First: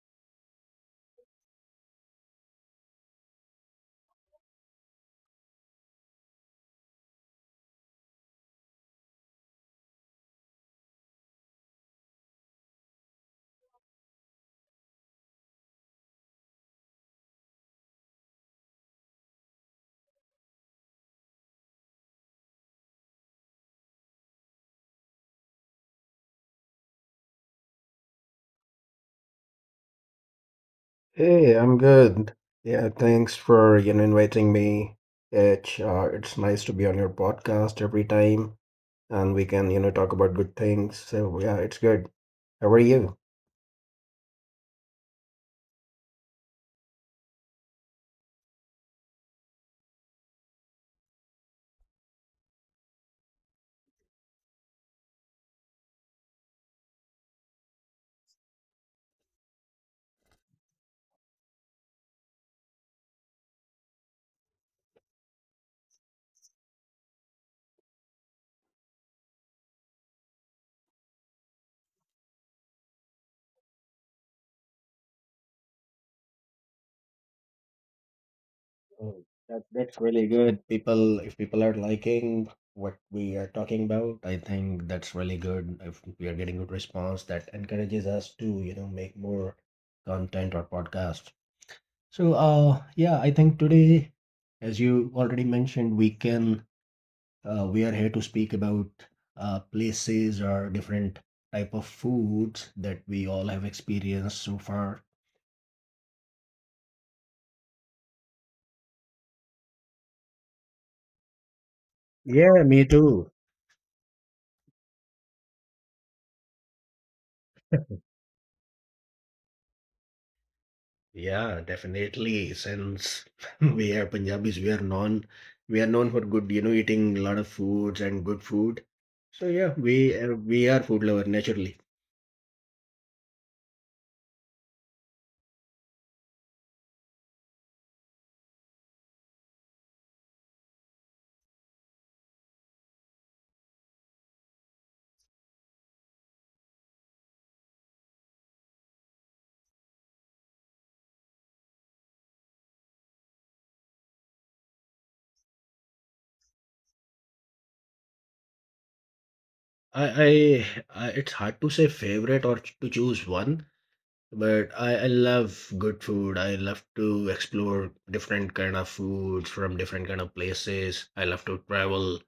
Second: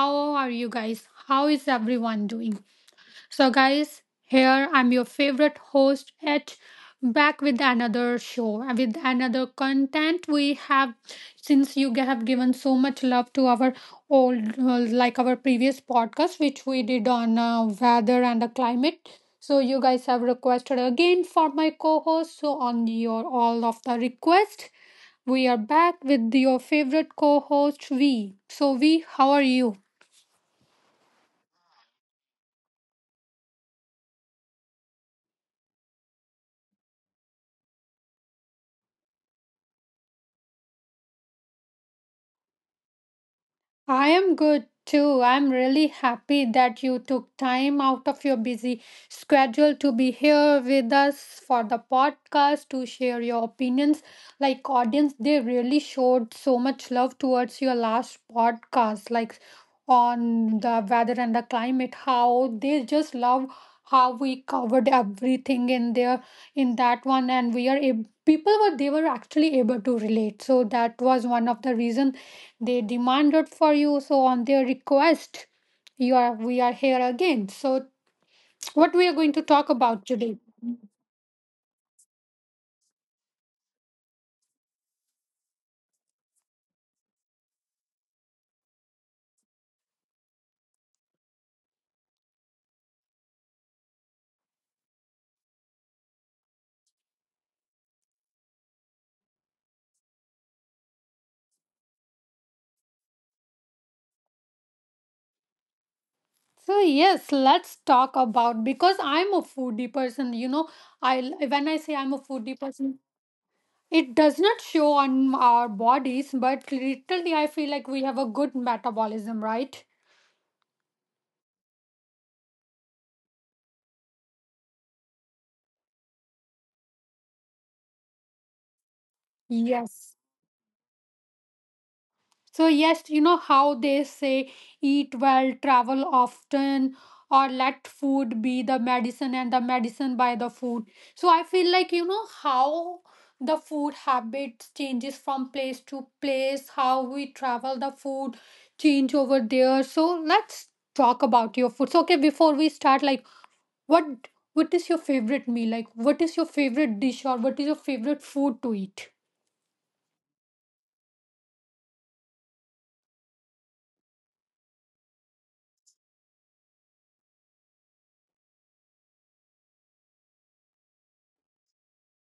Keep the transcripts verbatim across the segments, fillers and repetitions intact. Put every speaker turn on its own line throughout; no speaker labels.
How are you guys? How is everyone doing? So, guys, here I'm your favorite host at back with another show with another content we have since you g- have given so much love to our old uh, like our previous podcast which we did on uh, weather and the climate, so you guys have requested again for my co-host, so on your all of the request we are back with your favorite co-host V. so V, how are you?
Hey, I'm good. Yeah, thanks for, you know, inviting me. It's uh, it's nice to be on your podcast every time, and we can, you know, talk about good things. So yeah, it's good. How are you?
I am good too. I'm really happy that you took time out of your busy schedule to be here with us for the podcast to share your opinions. Like audience, they really showed so much love towards your last podcast, like on the weather and the climate, how they just love how we covered everything in there in that one. And we are ab- people were, they were actually able to relate, so that was one of the reason they demanded for you, so on their request you are we are here again. So what we are
Oh,
going to
that,
talk
that's
about
really
today?
good. People, if people are liking what we are talking about, I think that's really good. If we are getting good response, that encourages us to, you know, make more content or podcast. So, uh, yeah, I think today, as you already mentioned, we can Uh, we are here to speak about uh, places or different type of foods that we all have experienced so far.
So yes, let's talk about, because I'm a foodie person, you know. I when I say I'm a foodie
Yeah, me
person,
too.
it does not show on our bodies, but literally I feel like we have a good metabolism, right?
Yeah, definitely. Since we are Punjabis, we are known we are known for good, you know, eating a lot of foods and good food. So yeah,
Yes.
we uh, we are food lover naturally.
So, yes, you know how they say eat well, travel often, or let food be the medicine and the medicine by the food. So, I feel like you know how the food habit changes from place to place, how we travel, the food change over there. So, let's talk about your food. So, okay, before we start, like what what is your favorite meal? Like, what is your favorite dish or what is your favorite food to eat?
I, I I it's hard to say favorite or ch- to choose one. But I, I love good food. I love to explore different kind of foods from different kind of places. I love to travel.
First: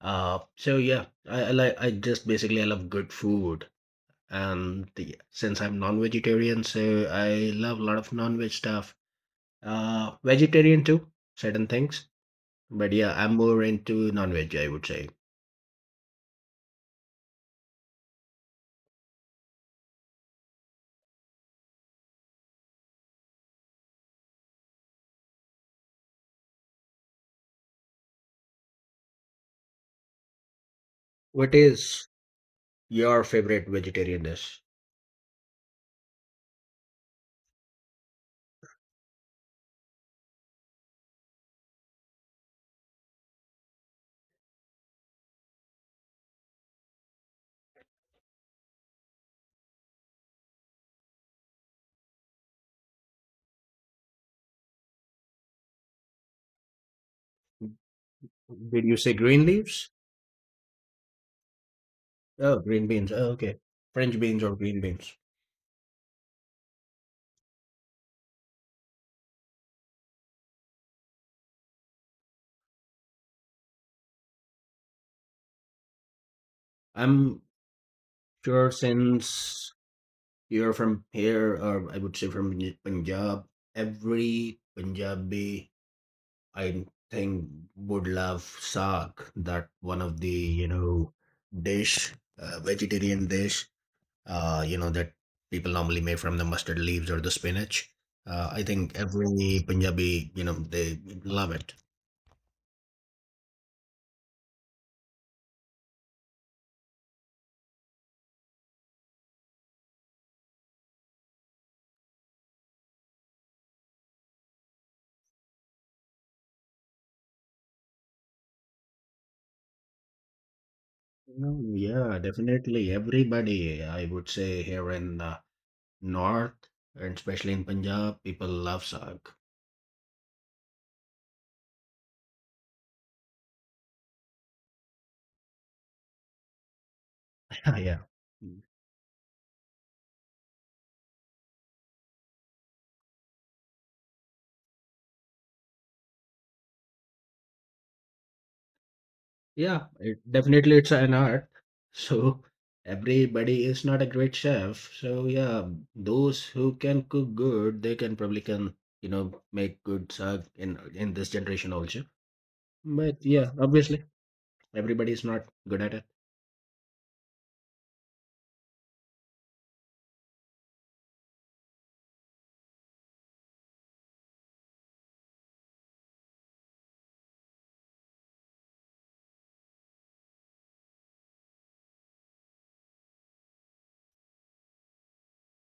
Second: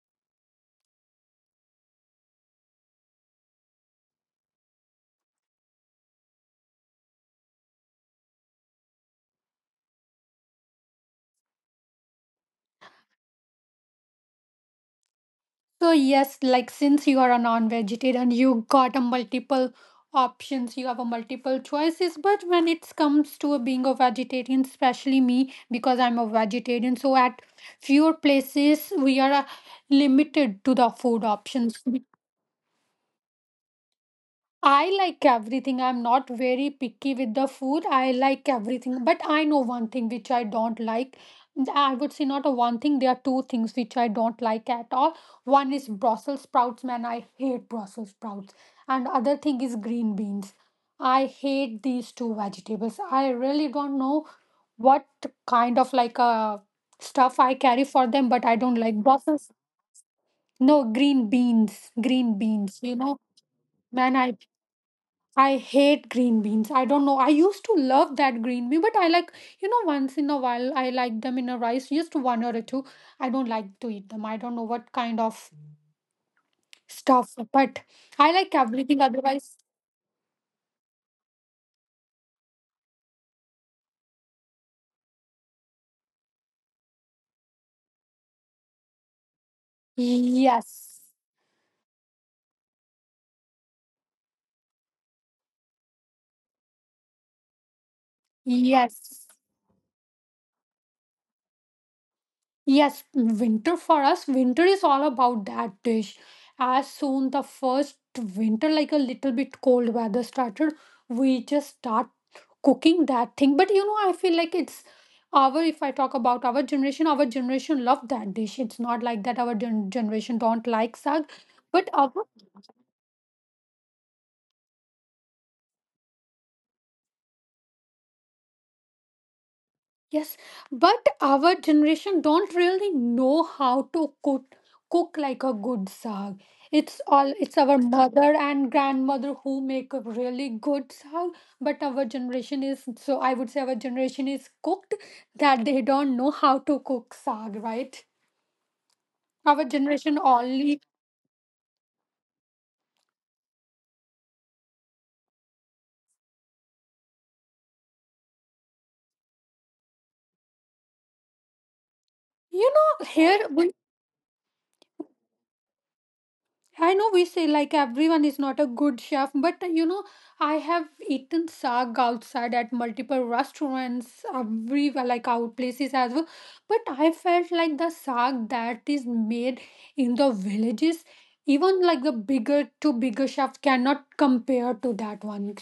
Uh, so yeah, I, I like I just basically I love good food. And the, since I'm non-vegetarian, so I love a lot of non-veg stuff. Uh, vegetarian too, certain things. But yeah, I'm more into non-veg, I would say.
So yes, like since you are a non-vegetarian, you got a multiple options, you have a multiple choices. But when it comes to being a vegetarian, especially me, because I'm a vegetarian, so at fewer places we are uh, limited to the food
What
options.
is your favorite vegetarian dish?
I like everything. I'm not very picky with the food. I like everything. But I know one thing which I don't like. I would say not a one thing. There are two things which I don't like at all. One is Brussels sprouts, man. I hate Brussels sprouts. And other thing is green beans. I hate these two vegetables. I really don't know what kind of like uh, stuff I carry for them, but I don't
Did
like
you say green
Brussels.
leaves?
No, green beans. Green
Oh,
beans.
green
You
beans.
know,
Oh, okay.
man,
French
I
beans or green beans.
I hate green beans. I don't know. I used to love that green bean, but I like, you know, once in a while I like them in a rice, just one or two. I don't like to eat them. I don't know what kind of stuff,
I'm
but I like
sure
everything otherwise.
since you're from here, or I would say from N- Punjab, every Punjabi, I think, would love saag. That one of the, you
Yes.
know, dish, uh, vegetarian dish, uh, you know, that people normally make from the mustard leaves or the spinach. Uh, I think
Yes.
every Punjabi, you know, they love it.
Yes, winter for us, winter is all about that dish. As soon the first winter, like a little bit cold weather started, we just start cooking that thing. But you know, I feel like it's our, if I talk about our generation, our generation love that dish. It's not like that our gen- generation don't like sag,
No.
but our
Yeah, definitely. Everybody, I would say, here in uh, North and especially in Punjab, people love saag.
Yes, but our generation don't really know how to cook cook like a good saag. It's all it's our
Yeah.
mother
Mm.
and grandmother who make a really good saag, but our generation is so, I would say, our generation is cooked that they don't know how to cook saag, right? Our
Yeah, it,
generation
definitely
only,
it's an art. So everybody is not a great chef. So yeah, those who can cook good, they can probably can, you know, make good saag in in this generation also.
you know,
But yeah,
here
obviously everybody is not good at it.
I know we say like everyone is not a good chef, but uh, you know, I have eaten sag outside at multiple restaurants, everywhere, like out places as well. But I felt like the sag that is made in the villages, even like the bigger to bigger chefs cannot compare to that one.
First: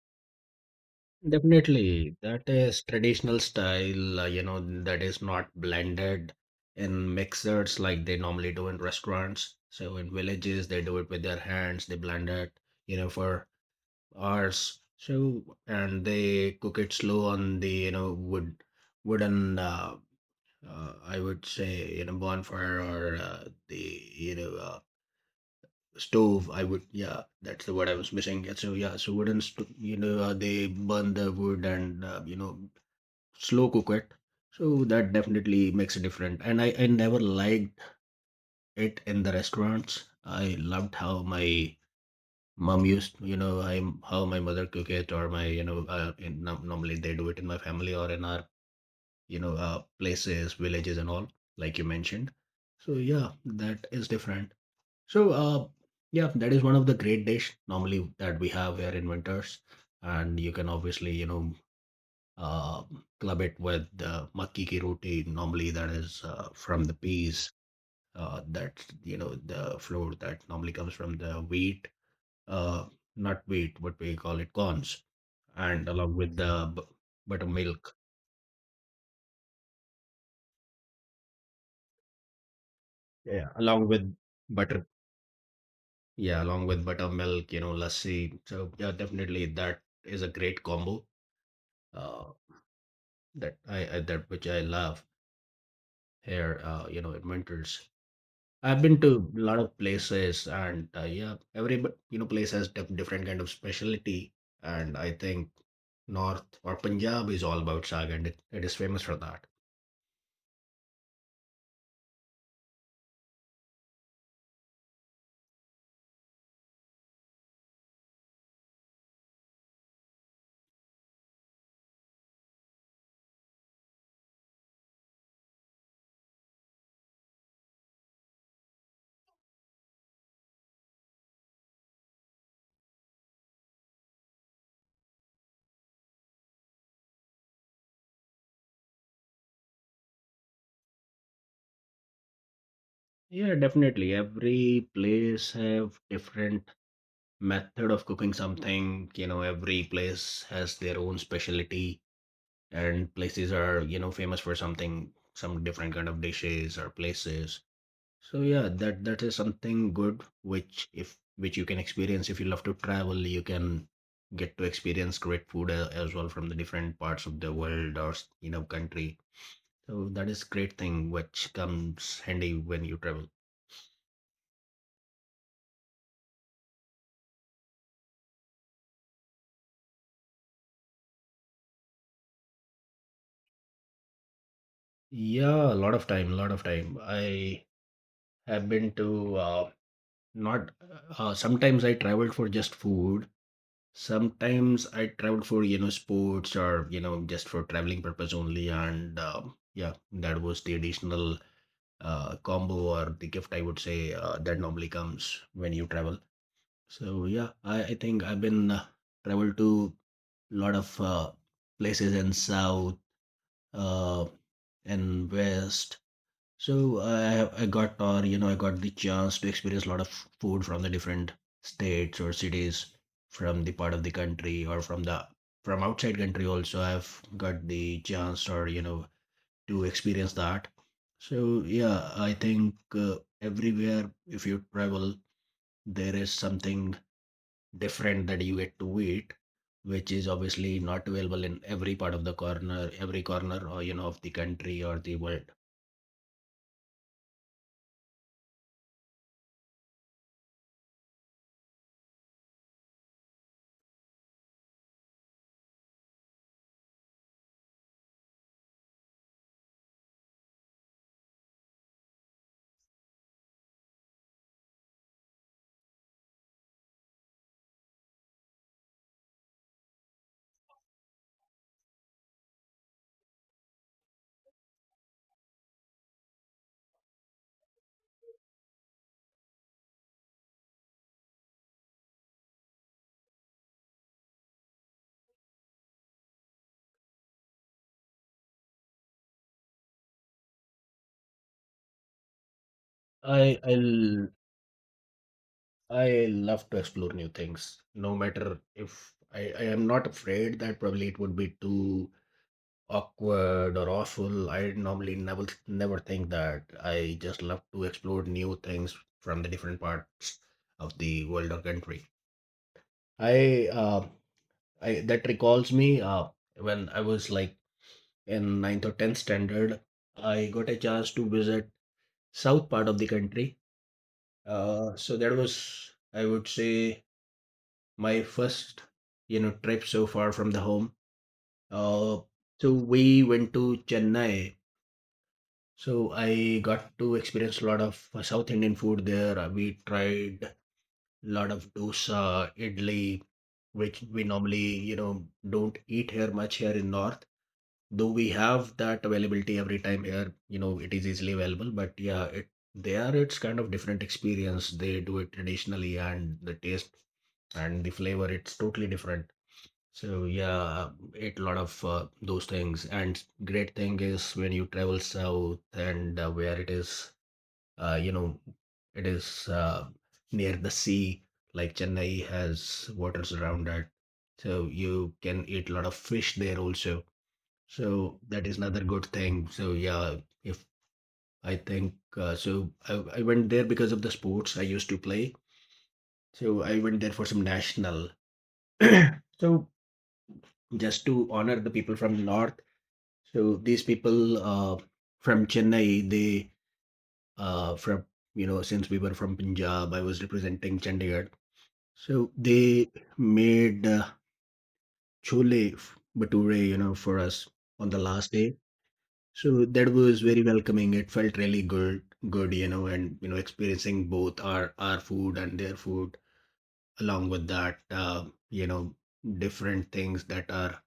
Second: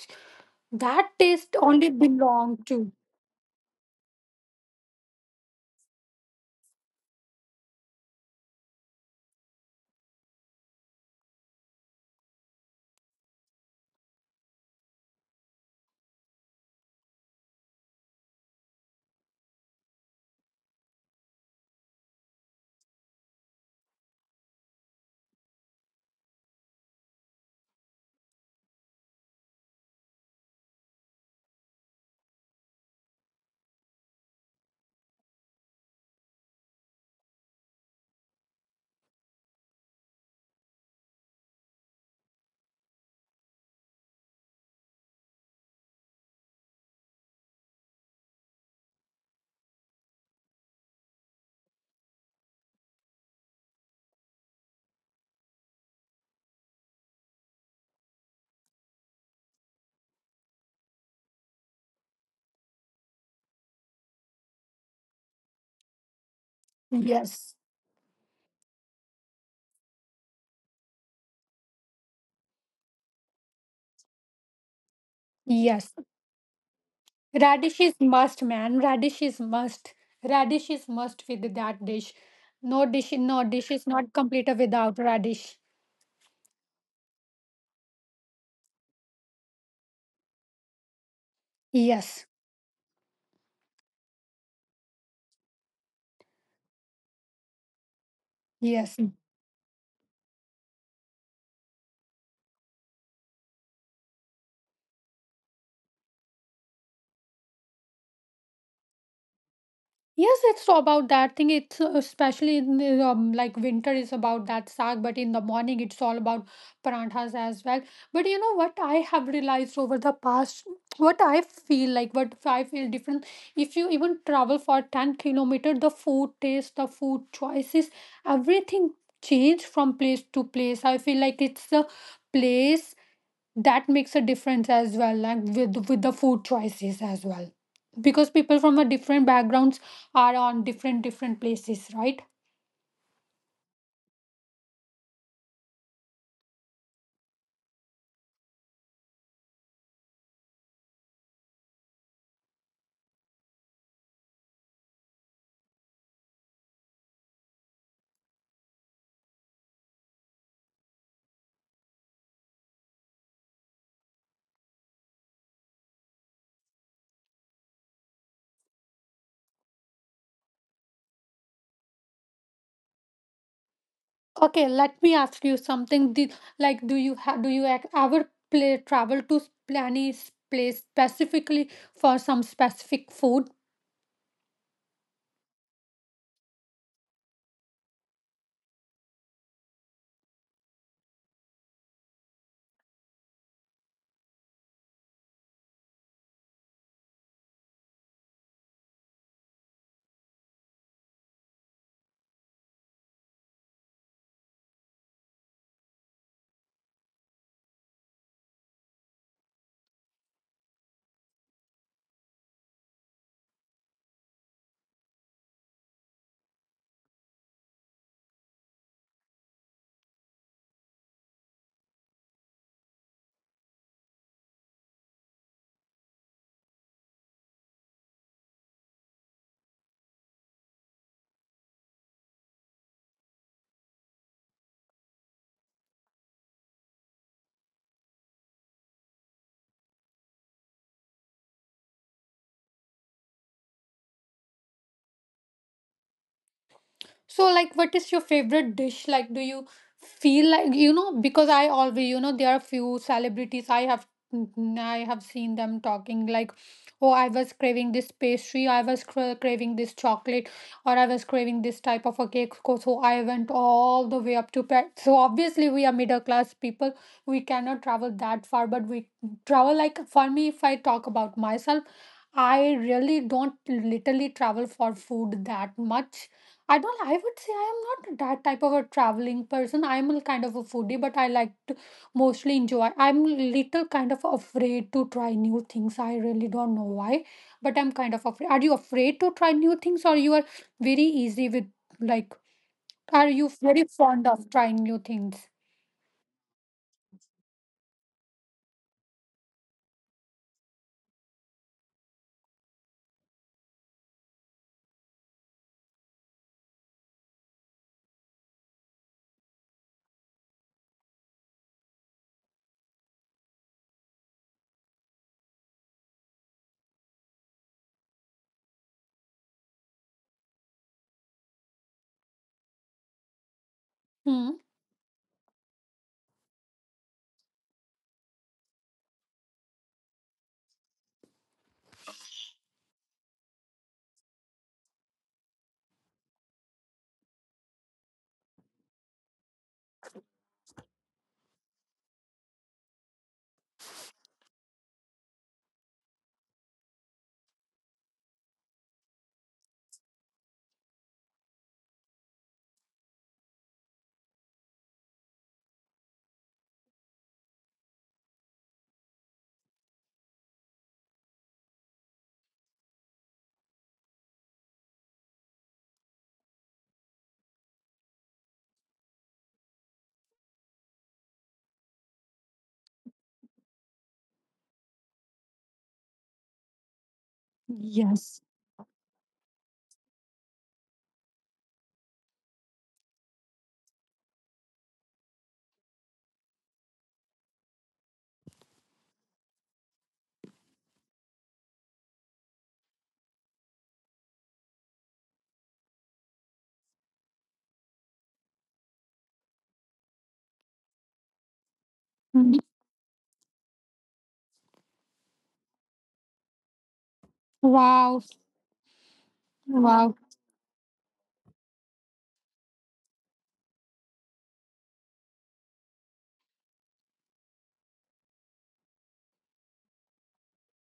That taste only
Definitely, that
belong
is
to.
traditional style, uh, you know, that is not blended in mixers like they normally do in restaurants. So in villages, they do it with their hands, they blend it, you know, for hours. So, and they cook it slow on the, you know, wood, wooden, uh, uh, I would say, you know, bonfire or uh, the, you know, uh, stove. I would, yeah, that's the word I was missing. Yeah. So, yeah, so wooden, sto- you know, uh, they burn the wood and, uh, you know, slow cook it so that definitely makes it different. And I, I never liked it in the restaurants. I loved how my mom used, you know, I how my mother cook it, or my, you know, uh, in, no- normally they do it in my family or in our, you know, uh, places, villages and all, like you mentioned. So yeah, that is different. So uh yeah, that is one of the great dish normally that we have here in winters. And you can obviously, you know, uh, club it with uh, makki ki roti. Normally, that is uh, from the peas.
Yes.
Uh, that's you know the flour that normally comes from the wheat, uh, not wheat, but we call it corns, and
Yes.
along with the b-
Radish
buttermilk.
is must, man. Radish is must. Radish is must with that dish. No dish, no
Yeah,
dish is
along with
not complete
butter.
without radish.
Yeah, along with buttermilk, you know, lassi. So yeah, definitely that is a great combo.
Yes,
Uh, that I, I that which I love here. Uh, you know, in winters. I've
yes.
been to a lot of places, and uh, yeah, every bu- you know place has dif- different kind of specialty, and I think North or Punjab is all about saag, and it, it is famous for that.
Yes, it's so about that thing. It's uh, especially in the, um, like winter is about that sag, but in the morning it's all about paranthas as well. But you know what I have realized over the past, what I feel like, what I feel different. If you even travel for ten kilometer, the food taste, the food choices, everything change from place to place. I feel like it's the place that makes a difference as well, like with with the food choices as well, because people from a different backgrounds are on different different places, right?
Yeah, definitely. Every place have different method of cooking something. You know, every place has their own specialty, and places are you know famous for something, some different kind of dishes or places. So yeah, that that is something good which if which you can experience. If you love to travel, you can get to experience great food a- as well from the different parts of the world or s- you know country. So that is great thing which comes handy when you travel.
Okay, let me ask you something, the, like do you have, do you ac- ever play travel to s- any s- place specifically for some specific food?
Yeah, a lot of time, a lot of time. I have been to uh, not uh, sometimes I traveled for just food. Sometimes I traveled for you know sports or you know just for traveling purpose only and um yeah that was the additional uh, combo or the gift I would say uh, that normally comes when you travel. So yeah, I, I think I've been uh, traveled to a lot of uh, places in south uh, and west. So I I got, or you know I got the chance to experience a lot of food from the different states or cities from the part of the country, or from the from outside country also I've got the chance or you know to experience that. So yeah, I think uh, everywhere if you travel, there is something different that you get to eat, which is obviously not available in every part of the corner, every corner or you know of the country or the world.
So, like, what is your favorite dish? Like, do you feel like, you know? Because I always, you know, there are few celebrities I have, mm, I have seen them talking like, oh, I was craving this pastry, I was cra- craving this chocolate, or I was craving this type of a cake. Co- So I went all the way up to Paris. So obviously, we are middle class people. We cannot travel that far, but we travel like for me. If I talk about myself, I really don't literally travel for food that much, I don't. I would say I am not that type of a traveling person. I'm a kind of a foodie, but I like to mostly enjoy. I'm little kind of afraid to try new things. I really don't know why, but I'm kind of afraid. Are you afraid to try new things, or you are very easy with like? Are you
I I
very fond
l-
of trying new things?
I love to explore new things, no matter if I, I am not afraid that probably it would be too awkward or awful, I normally never never think that. I just love to explore new things from the different parts of the world or country. I uh, I that recalls me uh, when I was like in ninth or tenth standard, I got a chance to visit south part of the country.
Hmm.
Uh, so that was I would say my first you know trip so far from the home. Uh, so we went to Chennai. So I got to experience a lot of uh, South Indian food there. Uh, We tried a lot of dosa, idli, which we normally, you know, don't eat here much here in North. Though we have that availability every time here, you know, it is easily available. But yeah, it there it's kind of different experience. They do it traditionally, and the taste and the flavor, it's totally different. So yeah, ate a lot of uh, those things. And great thing is when you travel south and uh, where it is uh, you know, it is uh, near the sea, like Chennai has waters around that. So you can eat a lot of fish there also. So that
Yes.
is another good thing. So yeah, if I think uh, so, I, I went there because of the sports I used to play. So I went there for some national. So just to honor the people from the north. So these people uh, from Chennai, they uh, from you know since we were from Punjab, I was representing Chandigarh. So
Mhm.
they made uh, chole f- bhature, you know, for us on the
Wow!
last day. So that
Wow!
was very welcoming. It felt really good, good, you know, and you know, experiencing both our our food and their food along with that, uh, you know, different things that are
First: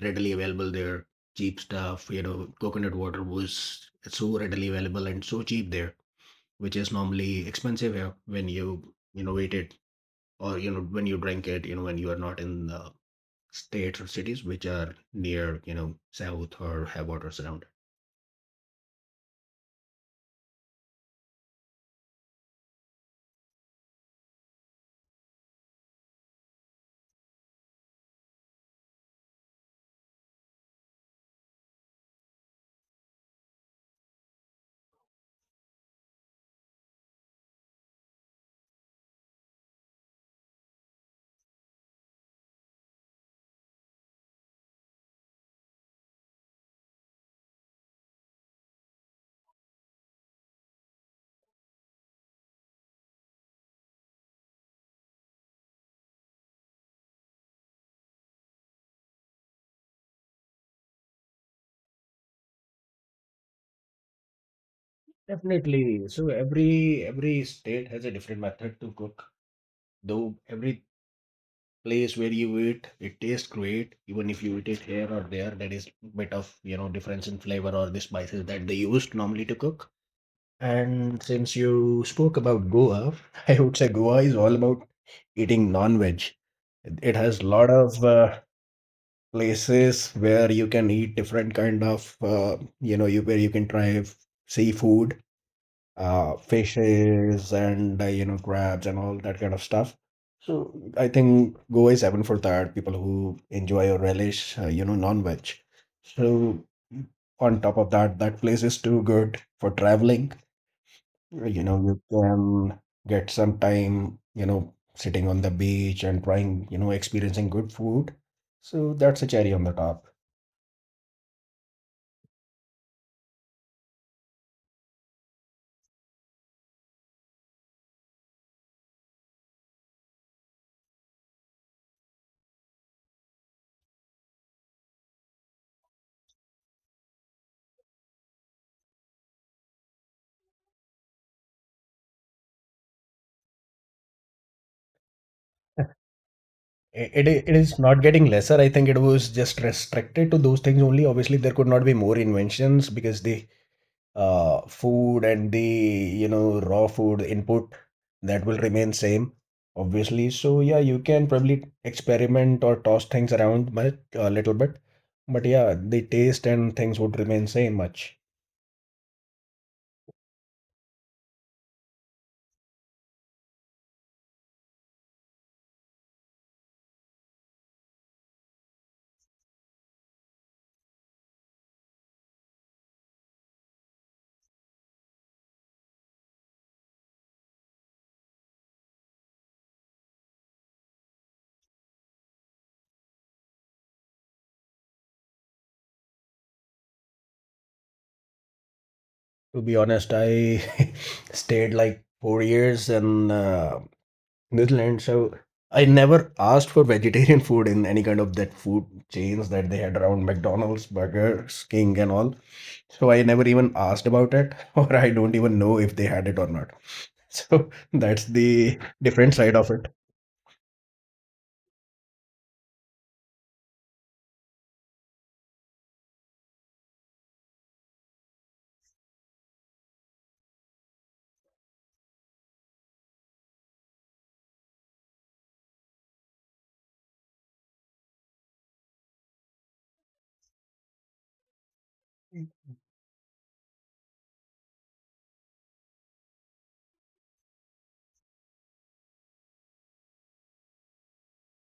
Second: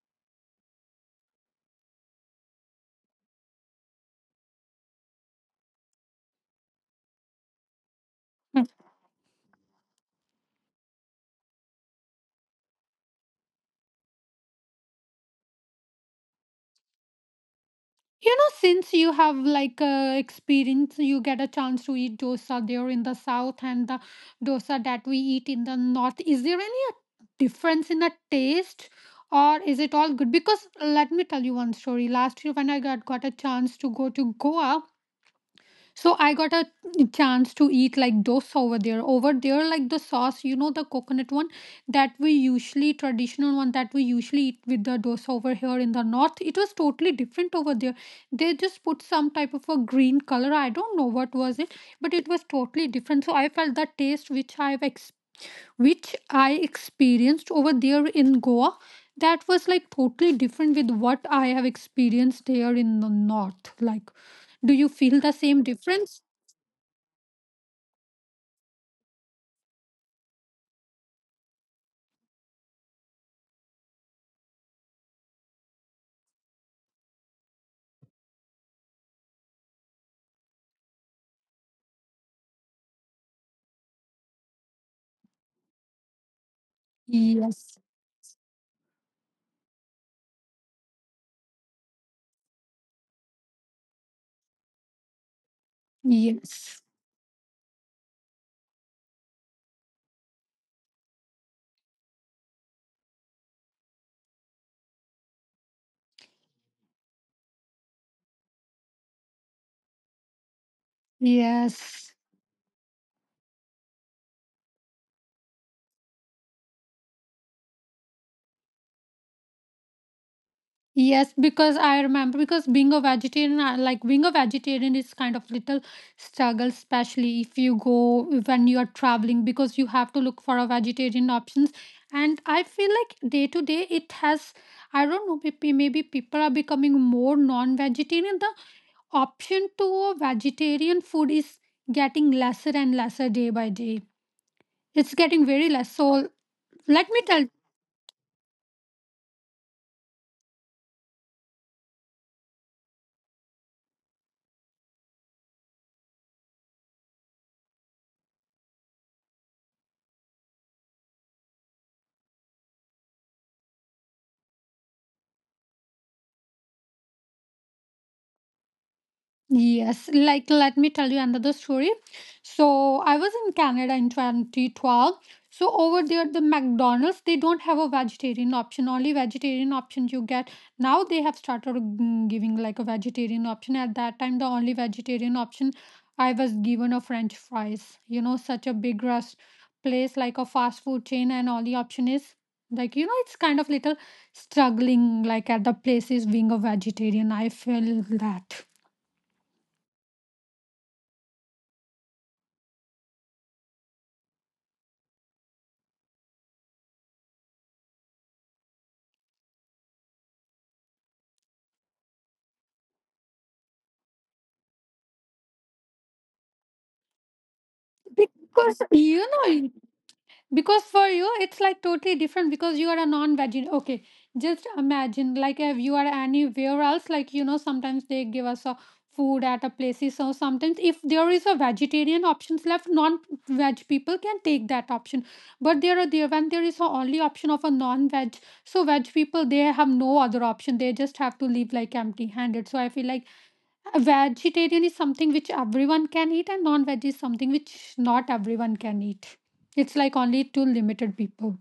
readily available there, cheap stuff. You know, coconut water was so readily available and so cheap there, which is normally expensive here when you you know wait it or you know when you drink it you know when you are not in the states or cities which are near you know south or have water surrounded.
You know, since you have like uh, experience, you get a chance to eat dosa there in the south and the dosa that we eat in the north. Is there any a difference in the taste, or is it all good? Because let me tell you one story. Last year, when I got got a chance to go to Goa, so I got a chance to eat like dosa over there. Over there, like the sauce, you know, the coconut one that we usually traditional one that we usually eat with the dosa over here in the north. It was totally different over there. They just put some type of a green color. I don't know what was it, but it was totally different. So I felt the taste which I've ex- which I experienced over there in Goa. That was like totally different with what I have experienced here in the north. Like, do you feel the same
Definitely.
difference?
So every every state has a different method to cook. Though every place where you eat, it tastes great. Even if you eat it here or there, there is bit of, you know, difference in flavor or the spices that they used normally to cook. And since you spoke about Goa, I would say Goa is all about eating non-veg. It has lot
Yes,
of uh, places where you can eat different kind of uh, you know you where you can try f- seafood uh
yes,
fishes and uh, you know, crabs and all that kind of stuff, so I think Goa is heaven for that people who enjoy or relish uh, you know, non-veg. So on top of that, that place is too good for traveling. You know, you
yes,
can get some time, you know, sitting on the beach and trying, you know, experiencing good food. So that's a cherry on the top.
yes. Because I remember, because being a vegetarian, I- like being a vegetarian is kind of little struggle, especially if you go when you are traveling, because you have to look for a vegetarian options. And I feel like day to day it has, I don't know, maybe maybe people are becoming more non-vegetarian. The option to a vegetarian food is getting lesser and lesser day by day. It's getting very less. So let me
it,
tell
it it is not getting lesser. I think it was just restricted to those things only. Obviously there could not be more inventions, because the uh, food and the, you know, raw food input, that will remain same obviously. So yeah, you can probably experiment or toss things around much a little bit, but yeah, the taste and things would remain same much.
Yes, like let me tell you another story. So I was in Canada in twenty twelve. So over there, the McDonald's they don't have a vegetarian option. Only vegetarian option you get now. They have started mm, giving like a vegetarian option. At that time, the only vegetarian option I was given a French fries. You know, such a big rest place like a fast food chain, and all the option is like, you know, it's kind of little struggling like at the places being a vegetarian. I feel that.
To be honest, I stayed like four years in uh, Netherlands. So I never asked for vegetarian food in any kind of that food chains that they had around McDonald's, Burger King, and all. So I never even asked about it, or I don't even know if they had it or not. So that's
Because
the
you
different side
know,
of it.
because for you it's like totally different, because you are a non-vegetarian. Okay, just imagine, like if you are anywhere else like, you know, sometimes they give us a food at a places. So sometimes if there is a vegetarian options left, non-veg people can take that option, but there are there when there is a only option of a non-veg, so veg people, they have no other option, they just have to leave, like, empty handed. So I feel like vegetarian is something which everyone can eat, and non-veg is something which not everyone can eat. It's like only to limited people.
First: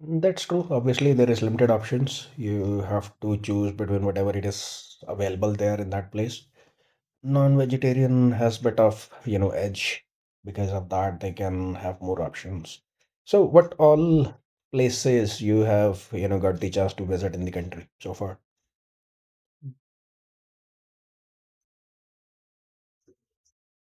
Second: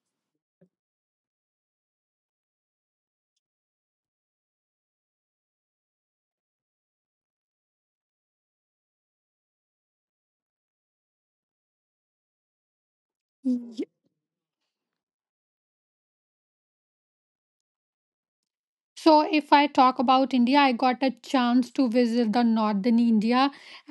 That's true. Obviously there is limited options. You have to choose between whatever it is available there in that place. Non-vegetarian has bit of, you know, edge, because of that they can have more options. So what
Y-
all places you have, you know, got the chance to visit in the country so far?
so if I talk about India, I got a chance to visit the northern India,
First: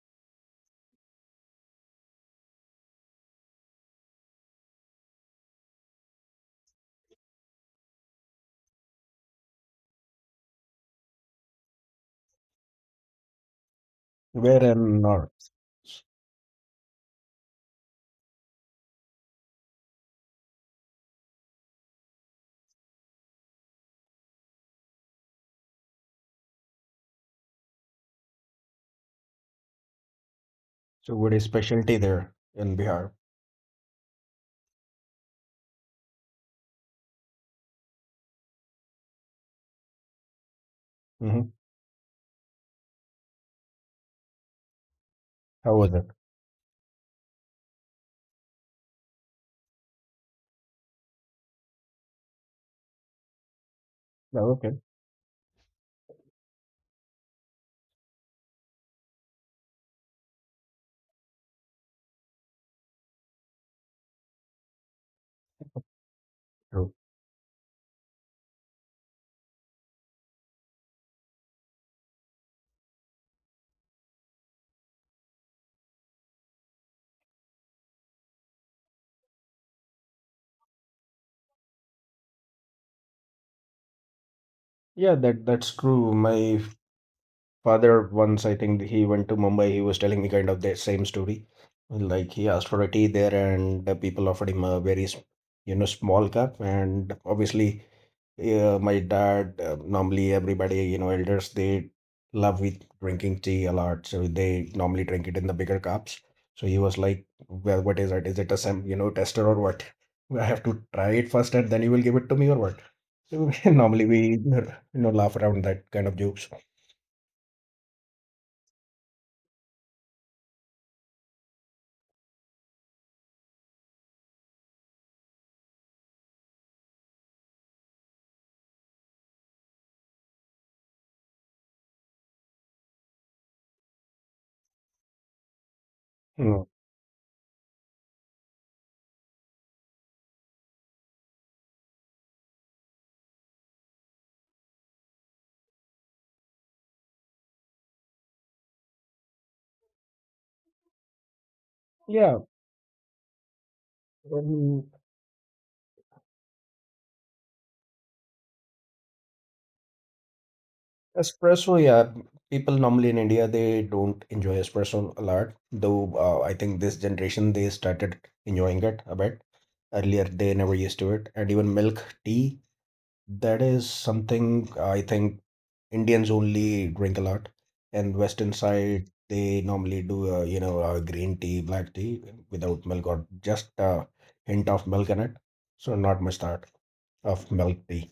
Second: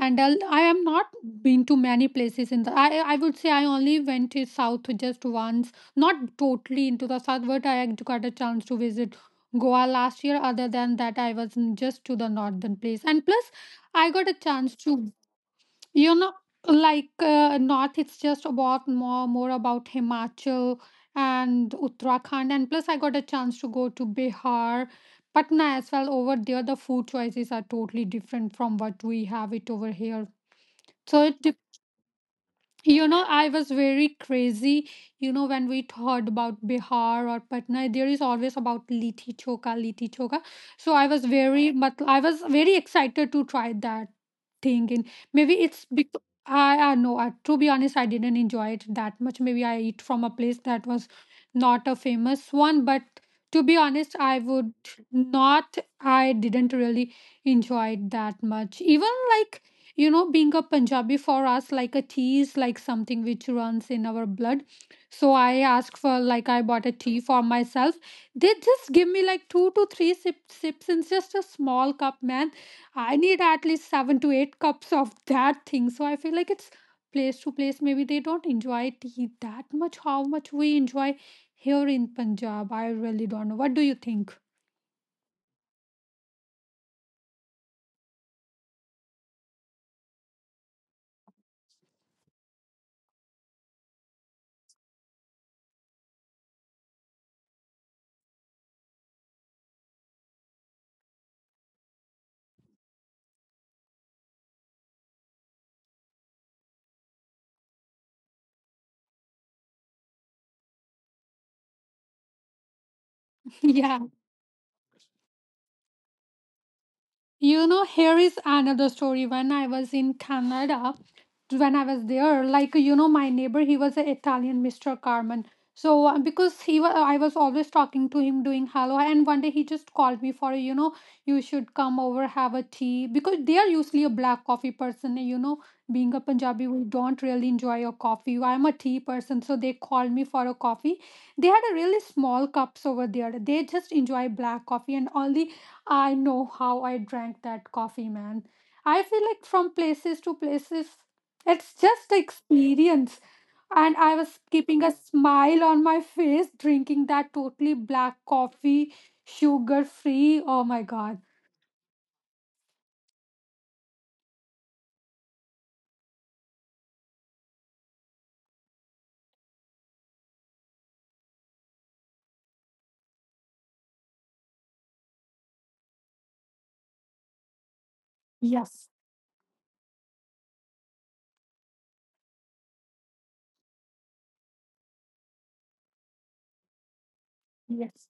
and I'll- I am not been to many places in the i I would say I only went to south just once, not totally into the south, but I got a chance to visit Goa last year. Other than that, I was just to the northern place, and plus I got a
Where
chance to,
in north?
you know, like, uh, north, it's just about more more about Himachal and Uttarakhand, and plus I got a chance to go to Bihar, Patna as well. Over there the food choices are totally different from what we have it over here.
So
So
what is
it,
specialty there in
you
Bihar?
know, I was very crazy. You know, when we thought about Bihar or Patna, there is always about litti choka, litti choka. So I was
Hmm.
very, but I was very excited to try that thing. And maybe
How
it's
was it?
because i i know I, to be honest, I didn't enjoy it that much. Maybe I eat from a place that was not a famous one. But to be honest, I
Oh,
would
okay.
not I didn't really enjoy it that much. Even like, you know, being a Punjabi, for us, like, a tea is like something which runs in our blood. So I asked for like, I bought a
True.
tea for myself. They just give me like two to three sips, sips in just a small cup, man. I need at least seven to eight cups of that thing. So I feel like it's place to place. Maybe they don't enjoy tea that much how much we enjoy here in Punjab. I really don't know. What do you think?
Yeah, that that's true. My father, once I think he went to Mumbai, he was telling me kind of the same story. Like he asked for a tea there and the people offered him a very s- you know, small cup. And obviously uh, my dad, uh, normally everybody, you know, elders, they love with drinking tea a lot, so they normally drink it in the bigger cups. So he was like, well, what is it, is it a sem, you know, tester or what, I have to try it first and then you will give it to me or what. So normally
Yeah.
we, you know, laugh around that kind of jokes.
You know, here is another story. When I was in Canada, when I was there, like, you know, my neighbor, he was an Italian, Mister Carmen. So uh, because he was, I was always talking to him, doing hello, and one day he just called me for, you know, you should come over, have a tea, because they are usually a black coffee person. You know, being a
Mm.
Punjabi, we don't really enjoy a coffee. I'm a tea person, so they called me for a coffee. They had a really small cups over there. They just enjoy black coffee, and only I know how I drank that coffee, man. I feel like from places to places, it's just
Yeah.
experience. And I was keeping
Um,
a smile on my face, drinking that totally black coffee, sugar free. Oh my God.
Espresso, yeah. People normally in India, they don't enjoy espresso a lot. Though uh, I think this generation they started enjoying it a bit. Earlier they never used to it, and even milk tea, that is something, uh, I think Indians only drink a lot, and Western
Yes.
side they normally do uh, you know uh, green tea, black tea without milk or just a hint of milk in it. So not much that of milk
Yes.
tea.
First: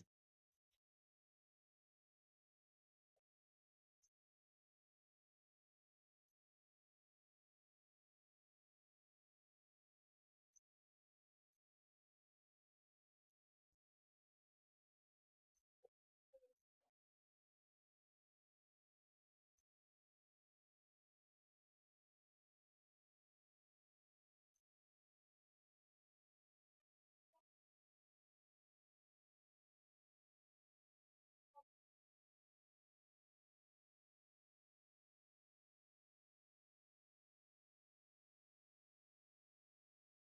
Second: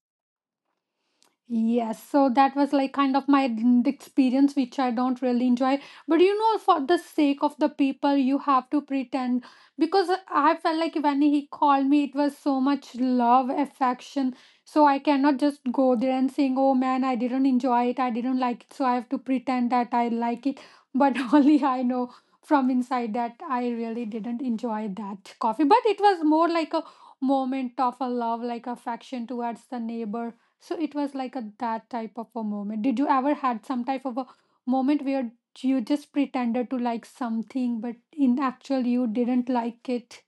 Yes, so that was like kind of my n- experience, which I don't really enjoy. But you know, for the sake of the people, you have to pretend, because I felt like when he called me, it was so much love, affection. So I cannot just go there and saying, "Oh man, I didn't enjoy it. I didn't like it." So I have to pretend that I like it. But only I know from inside that I really didn't enjoy that coffee. But it was more like a moment of a love, like affection towards the neighbor. So it was like a that type of a moment. Did you ever had some type of a moment where you just pretended to like something, but in actual you didn't like it?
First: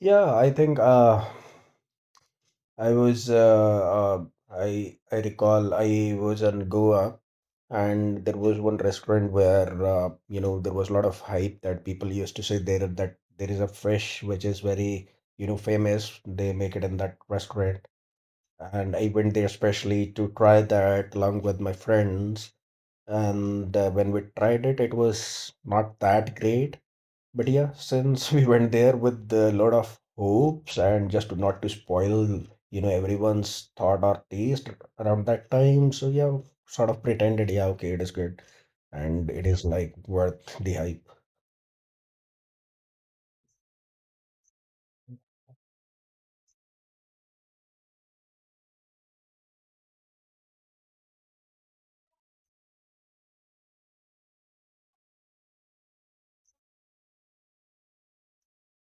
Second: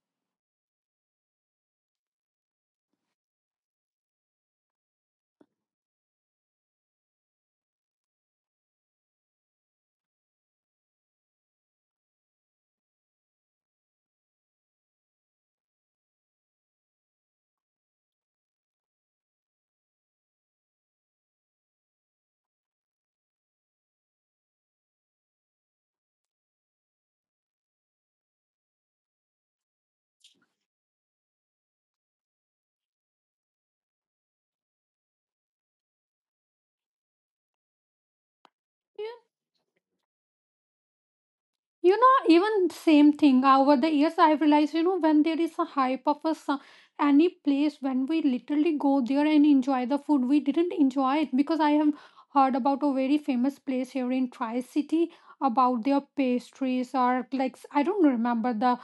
Yeah, I think. Uh, I was, uh, uh, I I recall I was in Goa, and there was one restaurant where uh, you know, there was a lot of hype that people used to say there, that there is a fish which is very, you know, famous. They make it in that restaurant, and I went there especially to try that along with my friends. And uh, when we tried it, it was not that great, but yeah, since we went there with a lot of hopes and just to not to spoil, you know, everyone's thought or taste around that time. So yeah, sort of pretended, yeah, okay, it is good
You
and it is like worth the hype.
you know, even same thing. Over the years, I've realized, you know, when there is a hype of a some, any place, when we literally go there and enjoy the food, we didn't enjoy it. Because I have heard about a very famous place here in Tri City about their pastries, or like, I don't remember the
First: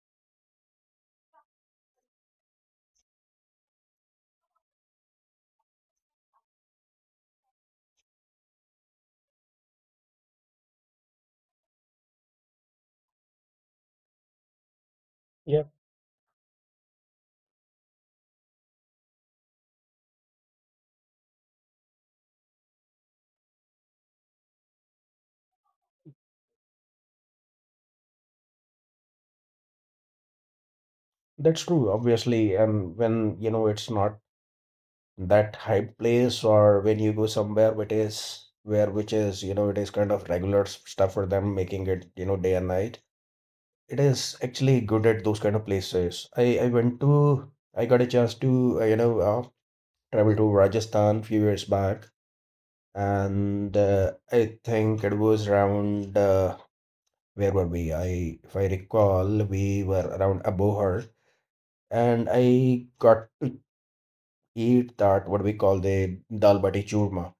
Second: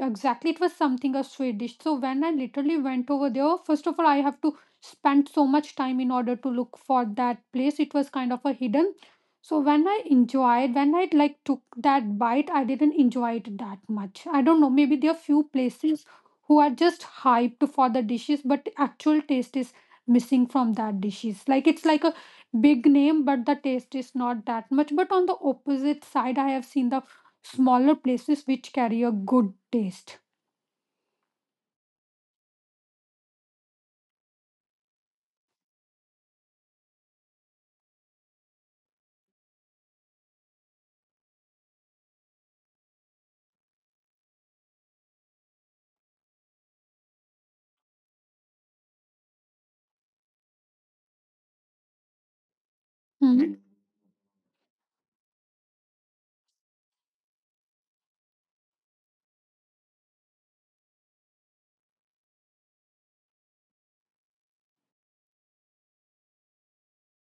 exactly, it was something a Swedish. So when I literally went over there, first of all, I have to spend so much time in order to look for that place. It was kind of a hidden. So when I enjoyed, when I like took that bite, I didn't enjoy it that much. I don't know. Maybe there are few
Yeah,
places who are just hyped for the dishes, but actual taste is missing from that dishes. Like, it's like a big name, but the taste is not that much. But on the opposite side, I have seen the smaller places which carry a good taste.
that's true, obviously. And when, you know, it's not that hype place, or when you go somewhere which is where which is, you know, it is kind of regular s- stuff for them making it, you know, day and night, it is actually good at those kind of places. I, I went to, I got a chance to, uh, you know, uh, travel to Rajasthan few years back.
Mhm.
And uh, I think it was around, uh, where were we? I, if I recall, we were around Abohar. And I got to eat that, what we call the dal bati churma.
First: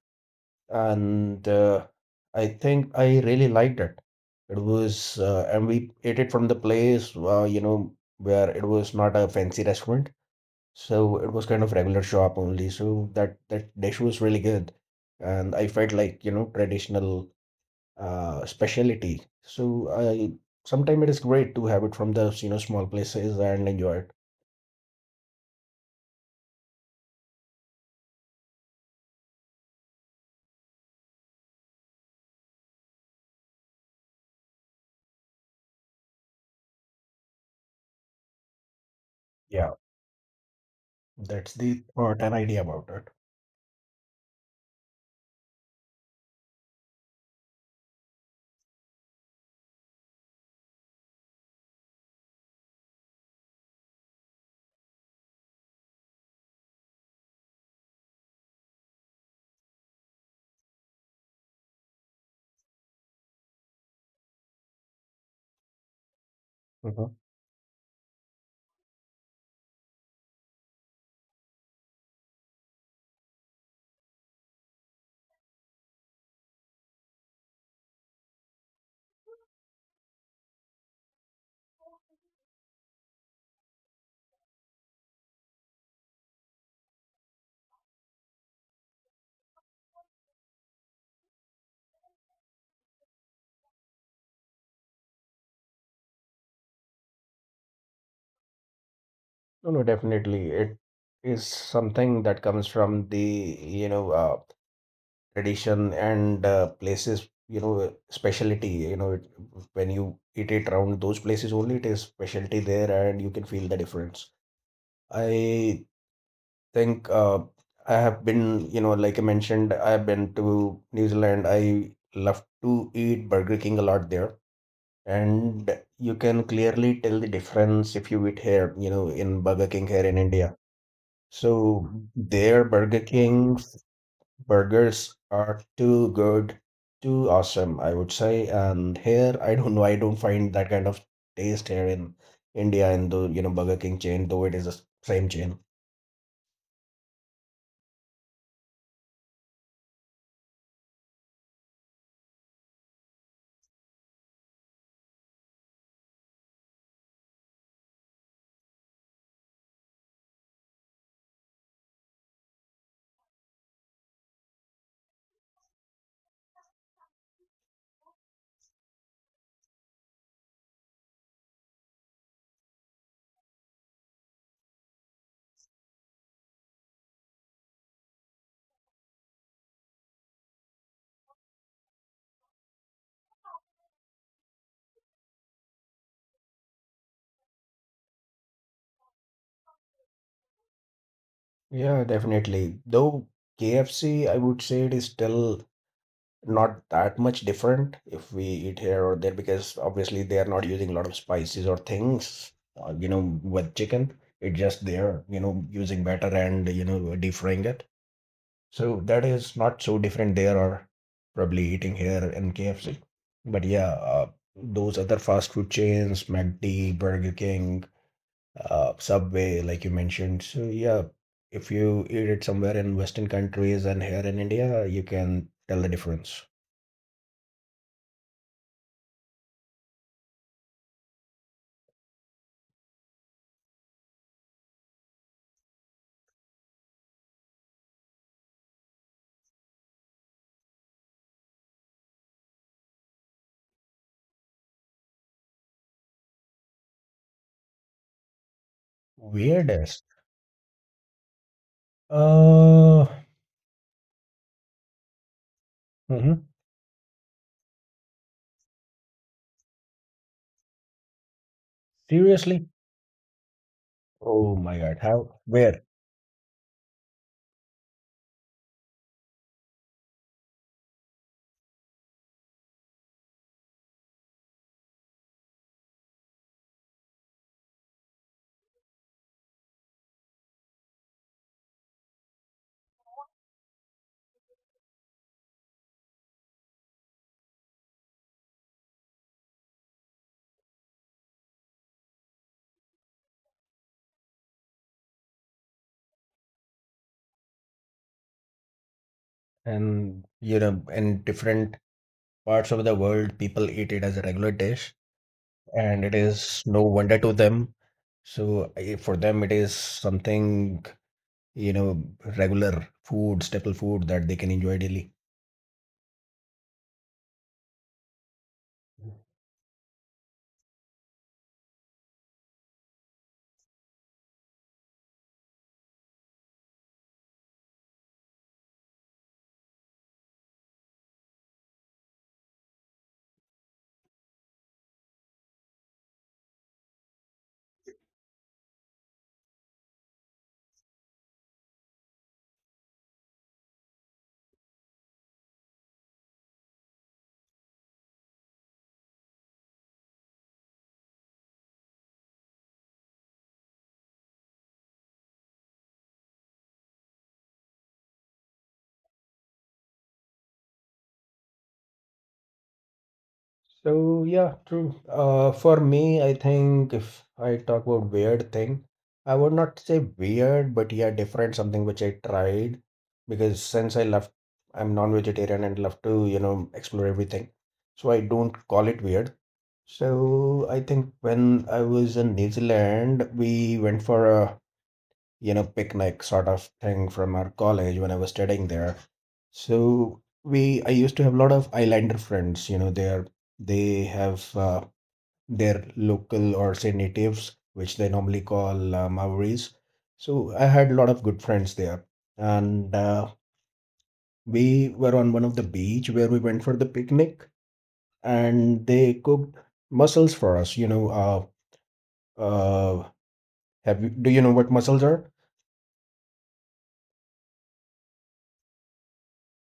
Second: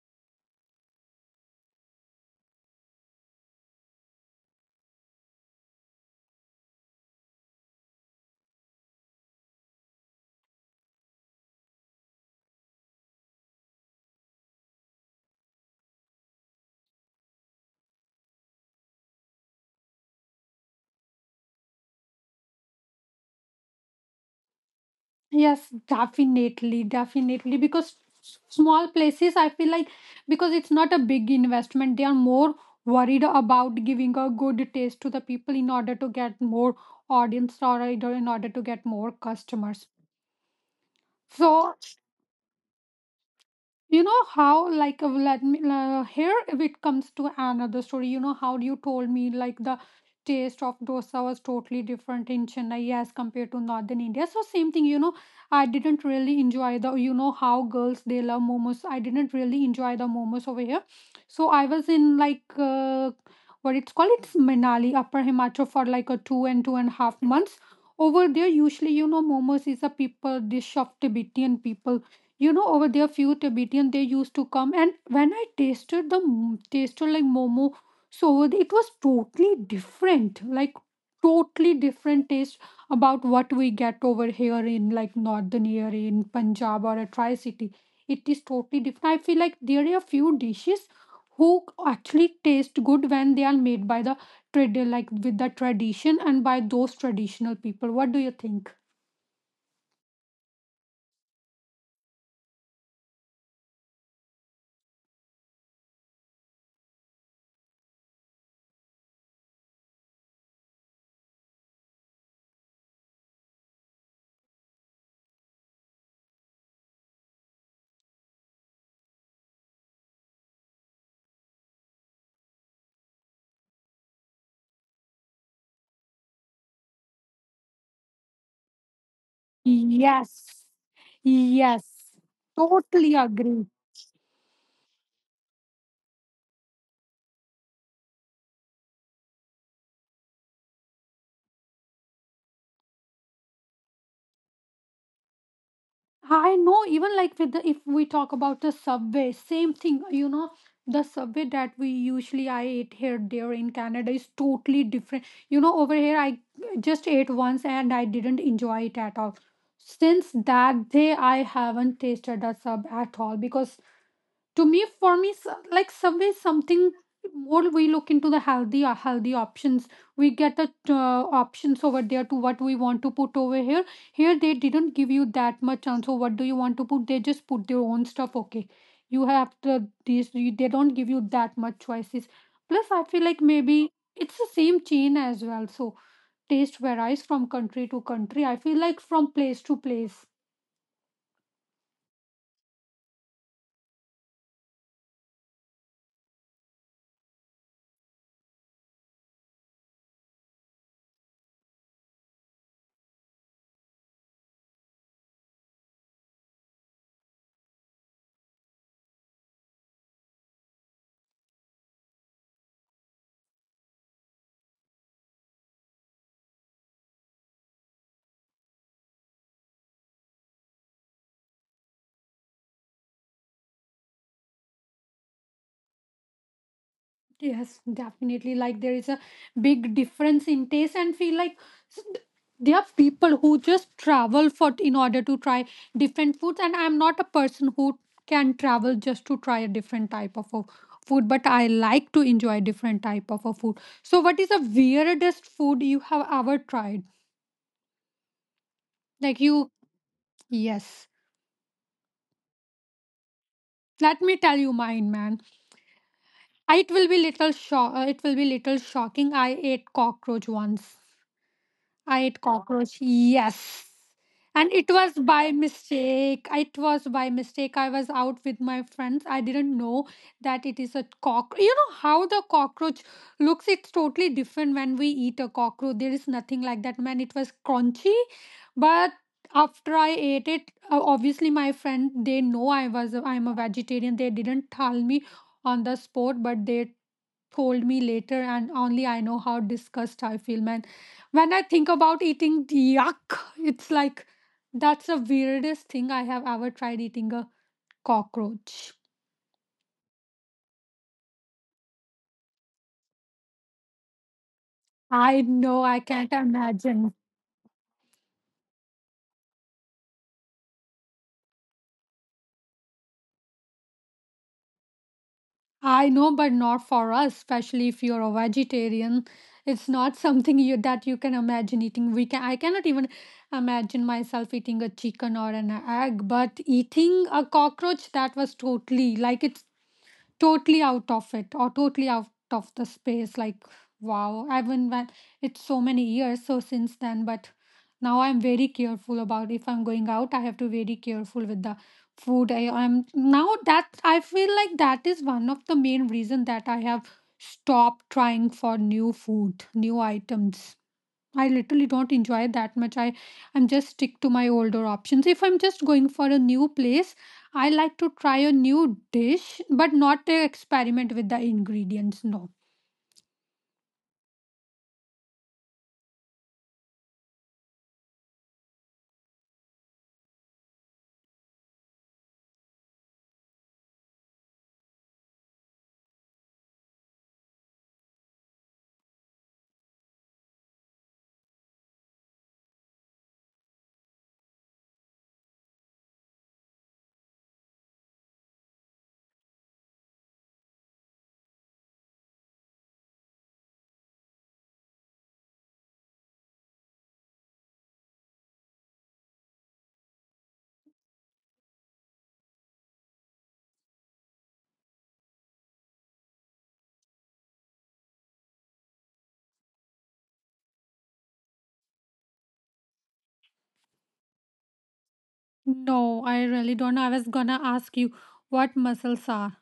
And uh, I think I really liked it. It was, uh, and we ate it from the place, uh, you know, where it was not a fancy restaurant, so it was kind of regular shop only. So that that dish was really good, and I felt like, you know, traditional uh, specialty. So I sometimes, it is great to have it from the, you know, small places and enjoy it.
Yes, definitely, definitely. Because s- small places, I feel like, because it's not a big investment, they are more worried about giving a good taste to the people in order to get more audience, or in order to get more
Yeah,
customers.
that's
So
the thought and idea about it.
you know how like, uh, let me uh, here, if it comes to another story, you know how you told me like the taste of dosa was totally different in Chennai as compared to northern India? So same thing, you know, I didn't really enjoy the, you know how girls, they love momos, I didn't really enjoy the momos over here. So I was in like, uh, what it's called, it's Manali, upper Himachal, for like a two and two and a
Mm-hmm.
half months. Over there usually, you know, momos is a people dish of Tibetan people. You know, over there few Tibetan they used to come, and when I tasted the m- tasted like momo, so it was totally different, like totally different taste about what we get over here in like northern area in Punjab or a Tri-City. It is totally different. I feel like there are a few dishes who actually taste good when they are made by the trad like with the tradition, and by those traditional people. What do you think?
No, no, definitely. It is something that comes from the, you know, uh, tradition and uh, places, you know, specialty. You know, it, when you eat it around those places only, it is specialty there and you can feel the difference. I think uh, I have been, you know, like I mentioned, I've been to New Zealand. I love to eat Burger King a lot there. And you can clearly tell the difference if you eat here, you know, in Burger King here in India.
Yes. Yes.
So their Burger
Totally agree.
King's burgers are too good, too awesome, I would say. And here, I don't know, I don't find that kind of taste here in India in the, you know, Burger King chain, though it is the same chain.
I know, even like with the, if we talk about the Subway, same thing, you know, the Subway that we usually I ate here there in Canada is totally different. You know, over here I just ate once and I didn't enjoy it at all. Since that day I haven't tasted a sub at all, because to me, for me, so- like Subway is something more we look into the healthy uh, healthy options. We get a uh, options over there to what we want to put over here. Here they didn't give you that much chance, so what do you want to put, they just put their own stuff. Okay, you have the these, you- they don't give you that much choices. Plus I feel like maybe it's the same chain as well, so taste varies from country to country, I feel like, from place to place.
Yeah, definitely. Though K F C, I would say, it is still not that much different if we eat here or there, because obviously they are not using a lot of spices or things, uh, you know, with chicken. It's just they are, you know, using batter and, you know, deep frying it. So that is not so different there or probably eating here in K F C. But yeah, uh, those other fast food chains, McD, Burger King, uh, Subway, like you mentioned. So yeah, if you eat it somewhere in Western countries and here in India, you can tell the difference.
Yes, definitely. Like, there is a big difference in taste, and feel like s- there are people who just travel for in order to try different foods. And I'm not a person who can travel just to try a different type of a food, but I like to enjoy different type of a food. So, what is the weirdest food you have ever tried? Like you,
Weirdest.
yes.
Uh,
Let me tell you mine, man.
mhm.
I- It will be little shock. It will be little shocking. I ate cockroach once. I ate
Seriously?
cockroach. Yes.
Oh
And
my
it
God.
was
How?
by
Where?
mistake. It was by mistake. I was out with my friends. I didn't know that it is a cockroach. You know how the cockroach looks? It's totally different when we eat a cockroach. There is nothing like that. Man, it was crunchy. But after I ate it, uh, obviously my friend, they know I was I'm a vegetarian. They didn't tell me on the spot, but they told me later, and only I know how disgust I feel, man, when I think about eating. Yuck, it's like that's the weirdest thing I have ever tried, eating a cockroach.
And you know, in different parts of the world, people eat it as a regular dish.
I know, I
And it
can't
is no
imagine.
wonder to them. So eh, for them, it is something, you know, regular food, staple food that they can enjoy daily.
I know, but not for us, especially if you're a vegetarian. It's not something you that you can imagine eating. We can I cannot even imagine myself eating a chicken or an egg, but eating a cockroach, that was totally like, it's totally out of it, or totally out of the space. Like, wow. I even when, it's so many years so since then, but now I'm very careful about, if I'm going out, I have to very careful with the food I am. Now that, I feel like that is one of the main reason that I have stopped trying for new food, new items. I literally don't enjoy that much. I I'm just stick to my older options. If I'm just going for a new place, I like to try a new dish, but not to experiment with the ingredients. No,
So yeah, true. Uh, for me, I think if I talk about weird thing, I would not say weird, but yeah, different something which I tried, because since I left, I'm non-vegetarian and love to, you know, explore everything. So I don't call it weird. So I think when I was in New Zealand, we went for a, you know, picnic sort of thing from our college when I was studying there. So we, I used to have a lot of islander friends. You know, they are, they have uh, their local or say natives, which they normally call uh, Maoris. So I had a lot of good friends there, and uh, we were on one of the beach where we went for the picnic, and they cooked mussels for us. You know, uh, uh, have you, do you know what mussels are?
no, I really don't know. I was gonna ask you what muscles are.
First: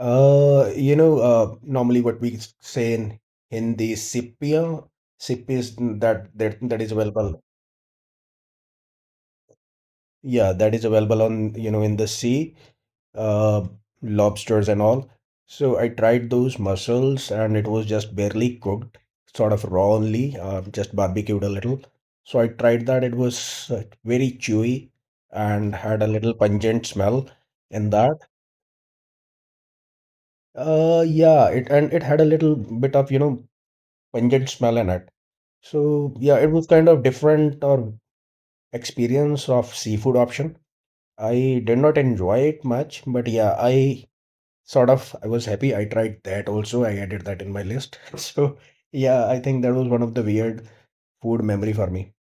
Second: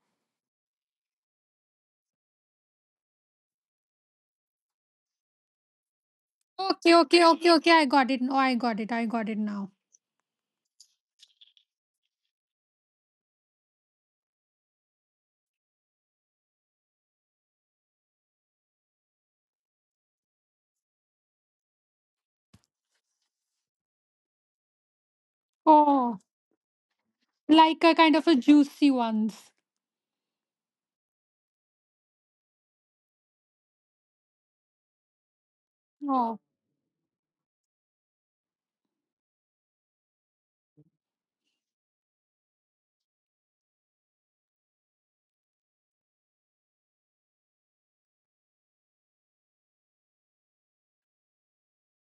Uh, you know, uh, normally what we s- say in Hindi, sipia, sip is that that that is
Okay, okay,
available.
okay, okay. I got it. Oh, I got it. I got it now.
Yeah, that is available on, you know, in the sea, uh, lobsters and all. So I tried those mussels and it was just barely cooked, sort of raw only, uh, just barbecued a little. So I tried that. It was uh, very chewy and had a
Oh,
little pungent smell
like
in
a
that.
kind of a juicy ones.
Uh, yeah, it and it had a little bit of, you know, pungent smell in it. So yeah,
Oh,
it was kind of different or experience of seafood option. I did not enjoy it much, but yeah, I sort of, I was happy I tried that also. I added that in my list. So yeah, I think that was one of the weird food memory for me.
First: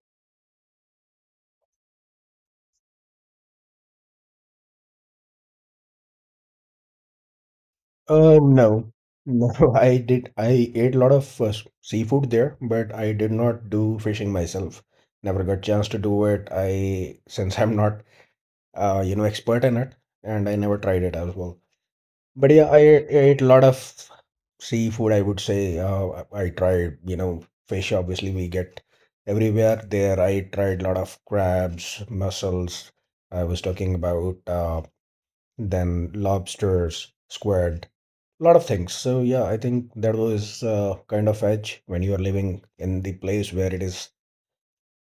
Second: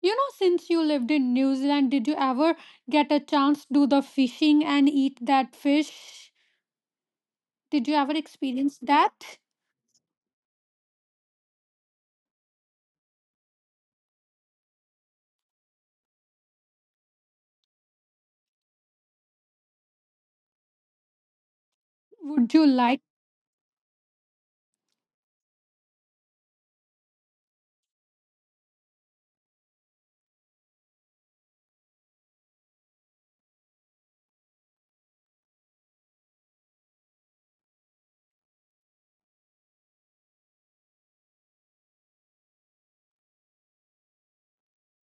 you know, since you lived in New Zealand, did you ever get a chance to do the fishing and eat that fish? Did you ever
Um,
experience
no,
that?
no, I did. I ate a lot of uh, s- seafood there, but I did not do fishing myself. Never got chance to do it. I, since I'm not uh, you know, expert in it, and I never tried it as well. But
Would
yeah,
you
I
like
ate I ate a lot of seafood, I would say. Uh, I I tried, you know, fish obviously we get everywhere there. I tried a lot of crabs, mussels. I was talking about uh, then lobsters, squid, a lot of things. So yeah, I think that was uh, kind of edge when you are living in the place where it is,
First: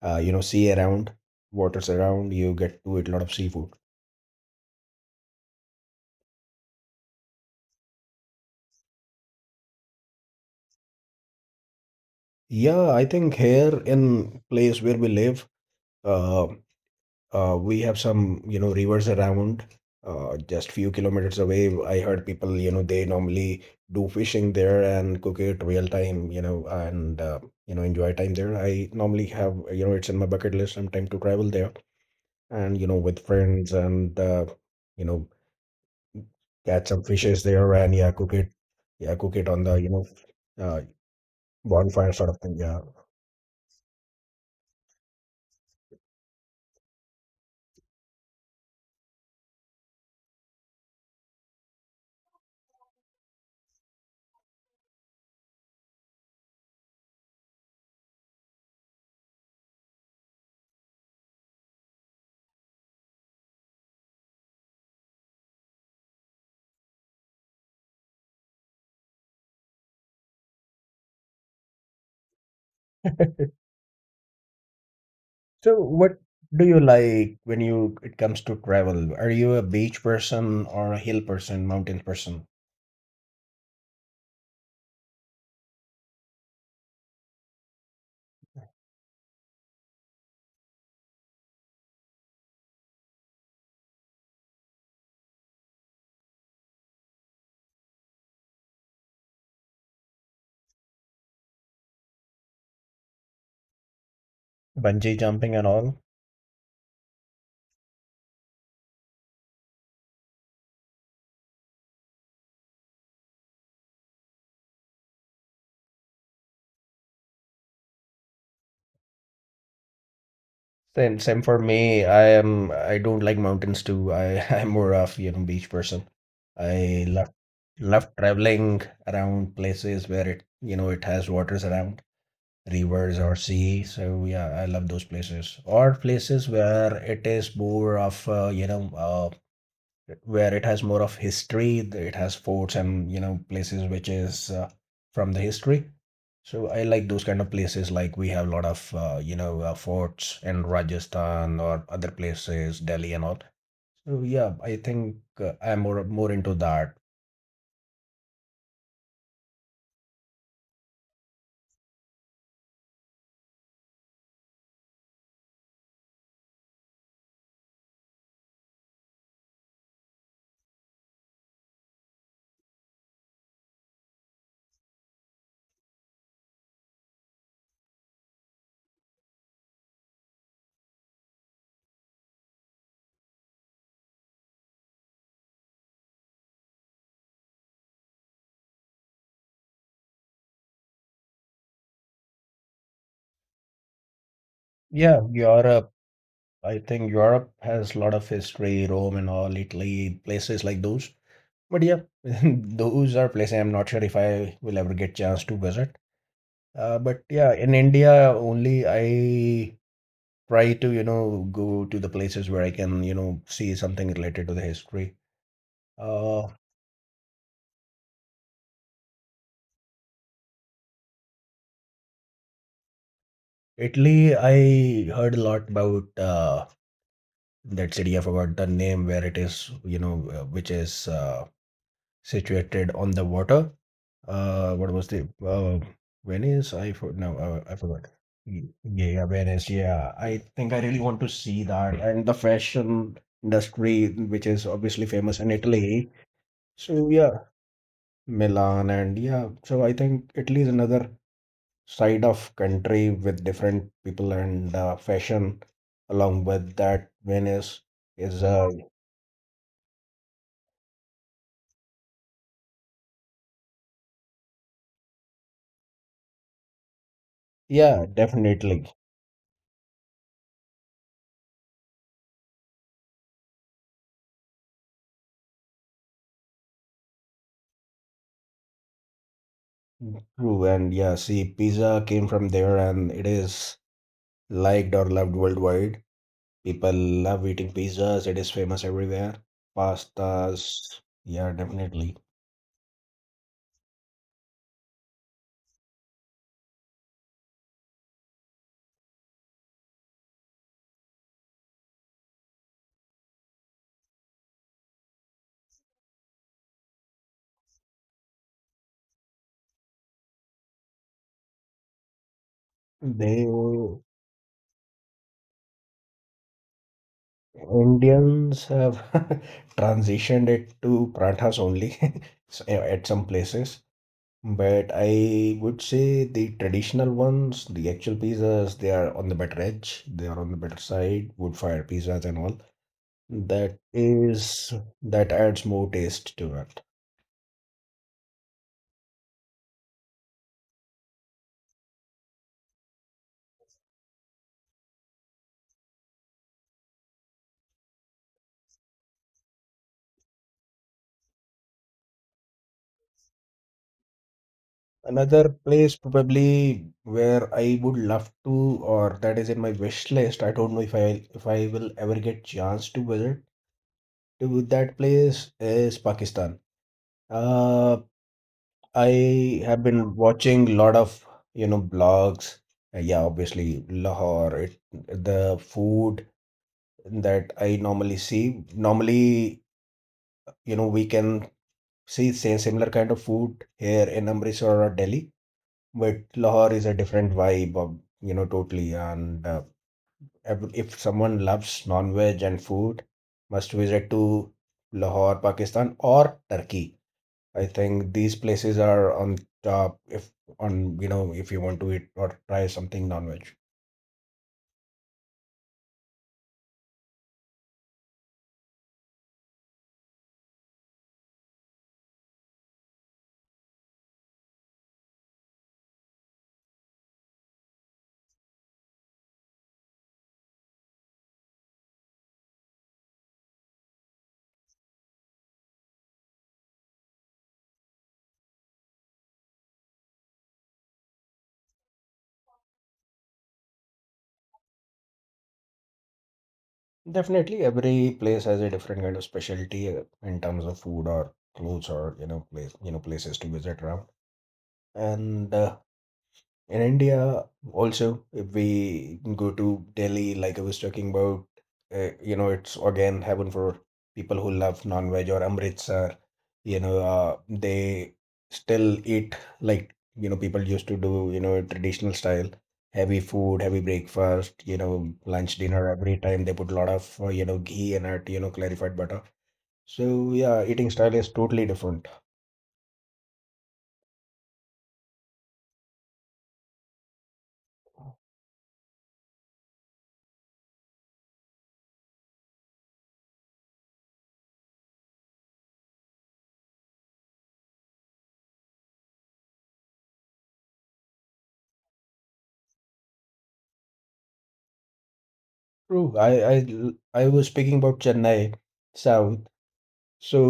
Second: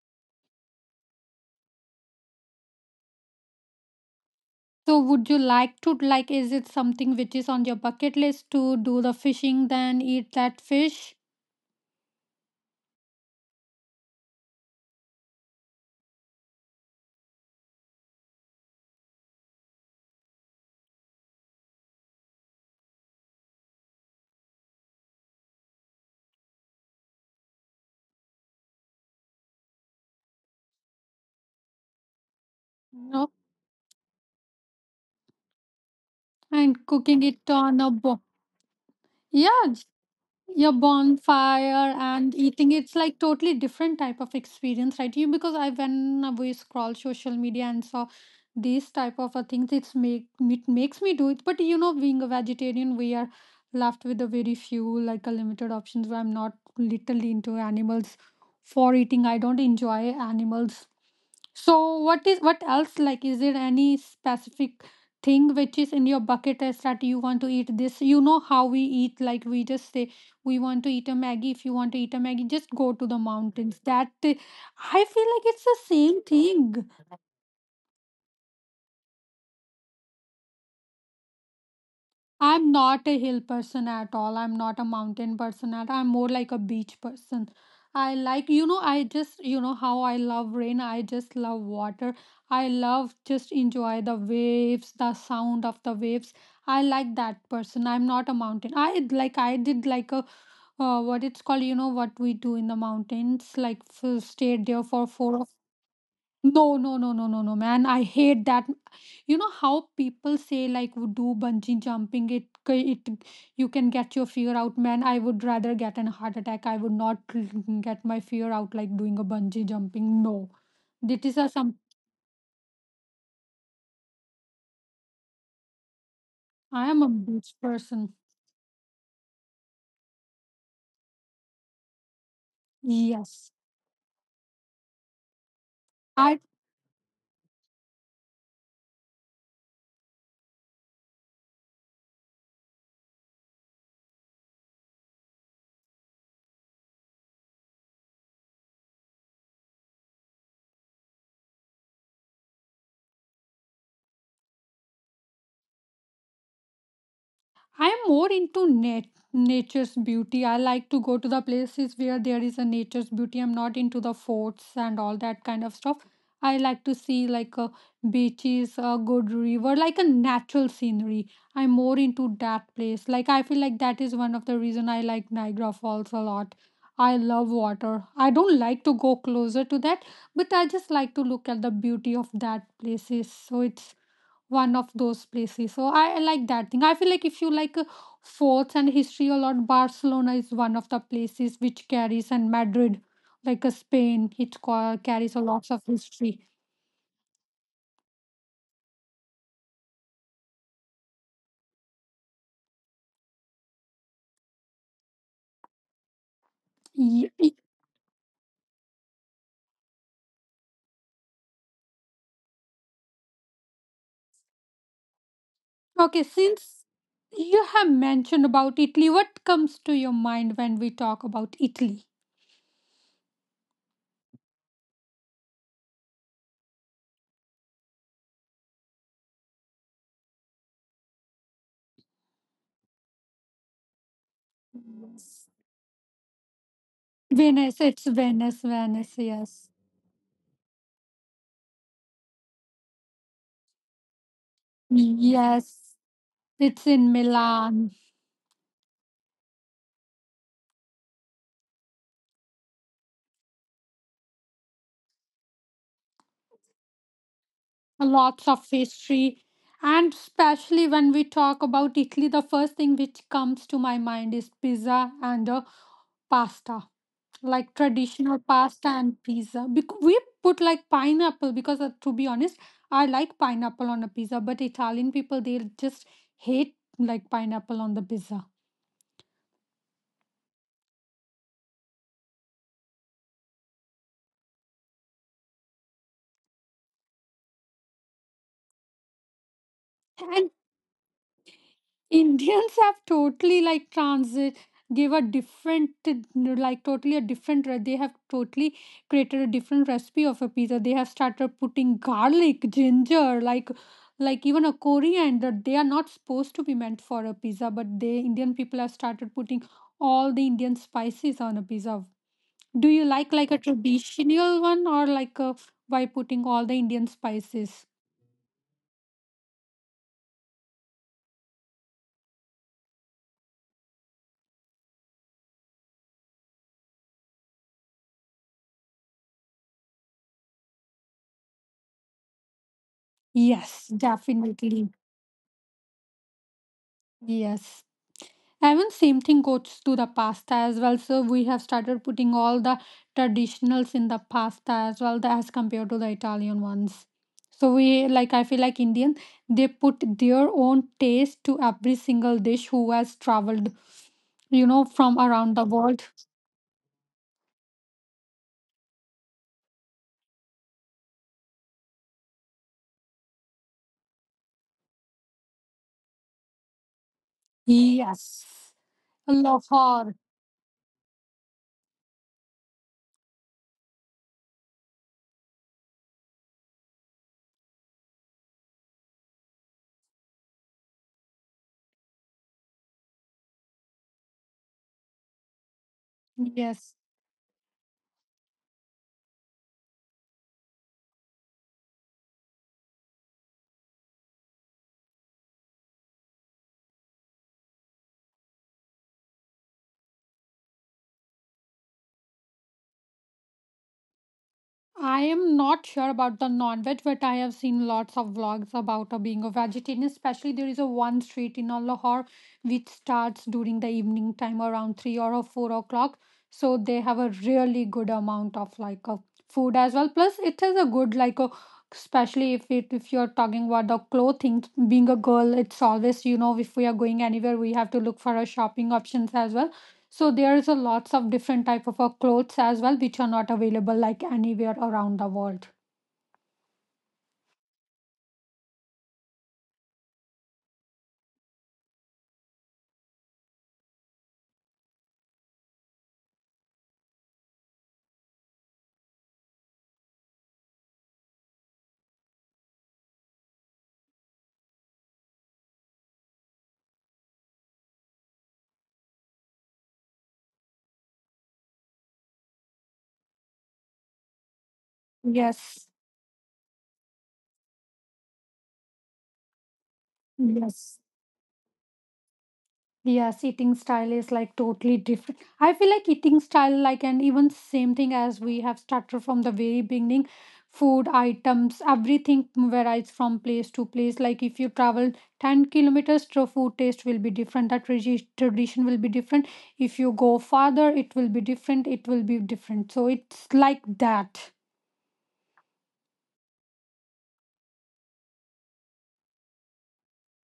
uh, you know, sea around, waters around, you get to eat a lot of seafood.
So would you like to like, is it something which is on your bucket list to do the fishing then eat that fish?
Yeah, I think here in place where we live, uh, Uh, we have some, you know, rivers around, uh, just few kilometers away. I heard people, you know, they normally do fishing there and cook it real time, you know, and uh, you know, enjoy time there. I normally have, you know, it's in my bucket list sometime to travel there, and you know, with
No.
friends and uh, you know,
And
catch some
cooking
fishes
it
there,
on a
and yeah,
bo,
cook it, yeah, cook it on
yeah,
the, you know,
your
uh,
bonfire
bonfire sort
and
of thing.
eating
Yeah.
it's like totally different type of experience, right? you Because I, when we scroll social media and saw these type of uh, things, it's make it makes me do it. But you know, being a vegetarian, we are left with a very few, like a limited options, where I'm not literally into animals for eating. I don't enjoy animals. So what is, what else, like, is there any specific thing which is in your bucket list that you want to eat? This You know how we eat, like we just say we want to eat a maggie. If you want to eat a maggie, just go to the mountains. That I feel like it's the
So,
same
what do
thing.
you like when you it comes to travel? Are you a beach person or a hill person, mountain person?
I'm not a hill person at all. I'm not a mountain person at. I'm more like a beach person. I like, you know, I just, you know how I love rain, I just love water. I love just enjoy the waves, the sound of the waves. I like that person. I'm not a mountain. I like, I did like a uh, what it's called, you know what we do in the mountains, like f- stayed there for
Bungee
four or...
jumping and all?
No, no, no, no, no, no, man. I hate that. You know how people say like would do bungee jumping, it c- it you can get your fear out, man. I would rather get an heart attack. I would not get my fear out like doing a bungee jumping. No.
Same,
That is
same
a
for
some.
me. I am. I don't like mountains too. I I'm more of, you know, beach person.
I am a
I love
beach person.
love traveling around places where it, you know, it has waters around, rivers or
Yes.
sea. So yeah, I love those places or places where it is more of uh, you know uh, where it has more of history. It has forts and you know, places which is uh, from the history. So I like those kind of places. Like we have a lot of uh, you know uh, forts in Rajasthan or other places, Delhi and all. So yeah, I think uh, I'm more more into that.
I'm more into nat- nature's beauty. I like to go to the places where there is a nature's beauty. I'm not into the forts and all that kind of stuff. I like to see like a beaches, a good river, like a natural scenery. I'm more into that place. Like I feel like that is one of the reason I like Niagara Falls a lot. I love water. I don't like to go closer to that, but I just like to look at the beauty of that places. So it's one of those places. So I, I like that thing. I feel like if you like uh, forts and history a lot, Barcelona is one of the places which carries, and Madrid, like, uh, Spain, it ca- carries
Yeah,
a lot of
Europe.
history.
I think Europe has a lot of history, Rome and all, Italy, places like those. But yeah, those are places I'm not sure if I will ever get chance to visit. Uh,
Ye-
but
e,
yeah, in India only I try to you know go to the places where I can you know see something related to the history.
okay,
Uh,
since you have mentioned about Italy, what comes to your mind when we talk about Italy?
Italy, I heard a lot about uh, that city. I forgot the name where it is, you know, uh, which is uh, situated on the water. Uh, what was the uh, Venice? I for no, uh,
Venice,
I
it's
forgot.
Venice,
Y-
Venice.
Yeah, yeah,
Yes,
Venice. Yeah, I think I really want to see that, and the fashion industry, which is obviously famous in
yes,
Italy.
it's in
So yeah,
Milan.
Milan, and yeah, so I think Italy is another side of country with different people and uh, fashion, along with that Venice
Lots
is
of
uh
history. And especially when we talk about Italy, the first thing which comes to my mind is pizza and uh, pasta, like
yeah,
traditional pasta
definitely
and pizza. Bec- we put like pineapple, because uh, to be honest, I like pineapple on a pizza, but Italian people, they just hate like pineapple on the pizza.
true. And yeah, see, pizza came from there and it is liked or loved worldwide. People love eating pizzas, it is famous everywhere. Pastas, yeah, definitely.
Indians have totally like transit, gave a different, like totally a different re- they have totally created a different recipe of a pizza. They have started putting garlic, ginger, like like even a coriander. They are not supposed to be meant for a pizza, but they Indian people have started putting all the Indian spices on a pizza. Do you like like
They
a traditional one, or like a, by putting all the Indian spices?
Indians have transitioned it to parathas only. so, uh, at some places But I would say the traditional ones, the actual pizzas, they are on the better edge. They are on the better side, wood fire pizzas and all.
Yes,
That
definitely.
is, that adds more taste to it.
Yes. Even same thing goes to the pasta as well. So we have started putting all the traditionals in the pasta as well, tha- as compared to the Italian ones. So we like, I feel like Indian, they put their own taste to every single dish who has traveled, you know, from around
Another
the
place
world.
probably where I would love to, or that is in my wish list. I don't know if I if I will ever get chance to visit to that place is Pakistan. Uh,
Yes.
I have
Lahore.
been watching a lot of, you know, blogs. Uh, Yeah, obviously Lahore, it, the food that I normally see. Normally, you know, we can see same similar kind of food here in Amritsar or Delhi, but Lahore
Yes.
is a different vibe of, you know, totally. And uh, ev- if someone loves non-veg and food, must visit to Lahore, Pakistan or Turkey. I think these places are on top if, on, you know, if you want to eat or try something non-veg.
I am not sure about the non-veg, but I have seen lots of vlogs about uh, being a vegetarian. Especially, there is a one street in uh, Lahore, which starts during the evening time around three or uh, four o'clock. So they have a really good amount of like uh, food as well. Plus, it is a good like uh, especially if it, if you're talking about the clothing. Being a girl, it's always, you know, if we are going anywhere, we have to look for a shopping options as well. So there's a lots of different type of uh, clothes as well which are not available like anywhere around the world.
Definitely, every place has a different kind of specialty uh, in terms of food or clothes or you know place you know places to visit around. And uh, In India, also, if we go to Delhi, like I was talking about, uh, you know, it's again heaven for people who love non-veg or Amritsar. You know, uh, they still eat like, you know, people used to do, you know, traditional style, heavy food, heavy breakfast, you know, lunch,
Yes.
dinner, every time they put a lot of, uh, you know, ghee in it, you know, clarified butter. So yeah,
Yes.
eating style is totally different.
Yes, eating style is like totally different. I feel like eating style, like, and even same thing as we have started from the very beginning. Food items, everything varies from place to place. Like if you travel ten kilometers, the food taste will be different, that tradi- tradition will be different. If you go farther, it will be different, it will be different. So it's like that.
True. I I l- I was speaking about Chennai South. So,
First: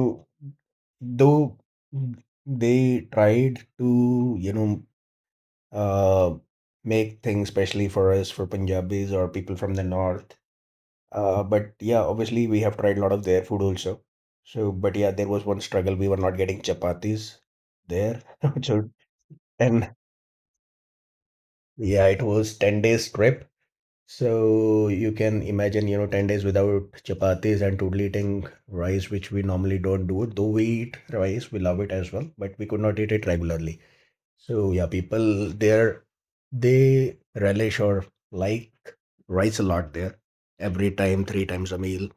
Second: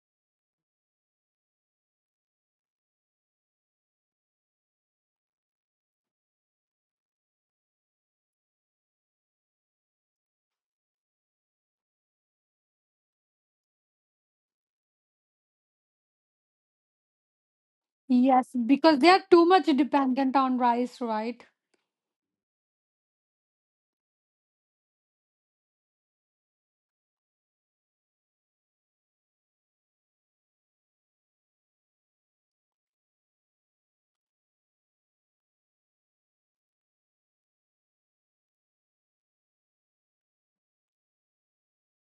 though mm, they tried to, you know, uh, make things especially for us, for Punjabis or people from the north. Uh, but yeah, obviously we have tried a lot of their food also. So, but yeah, there was one struggle. We were not getting chapatis there.
Yes,
So,
because they are too much
and
dependent on rice, right?
yeah, it was ten days trip. So you can imagine, you know, ten days without chapatis and totally eating rice, which we normally don't do. Though we eat rice, we love it as well, but we could not eat it regularly. So yeah, people there, they relish or like rice a lot there. Every time, three times a meal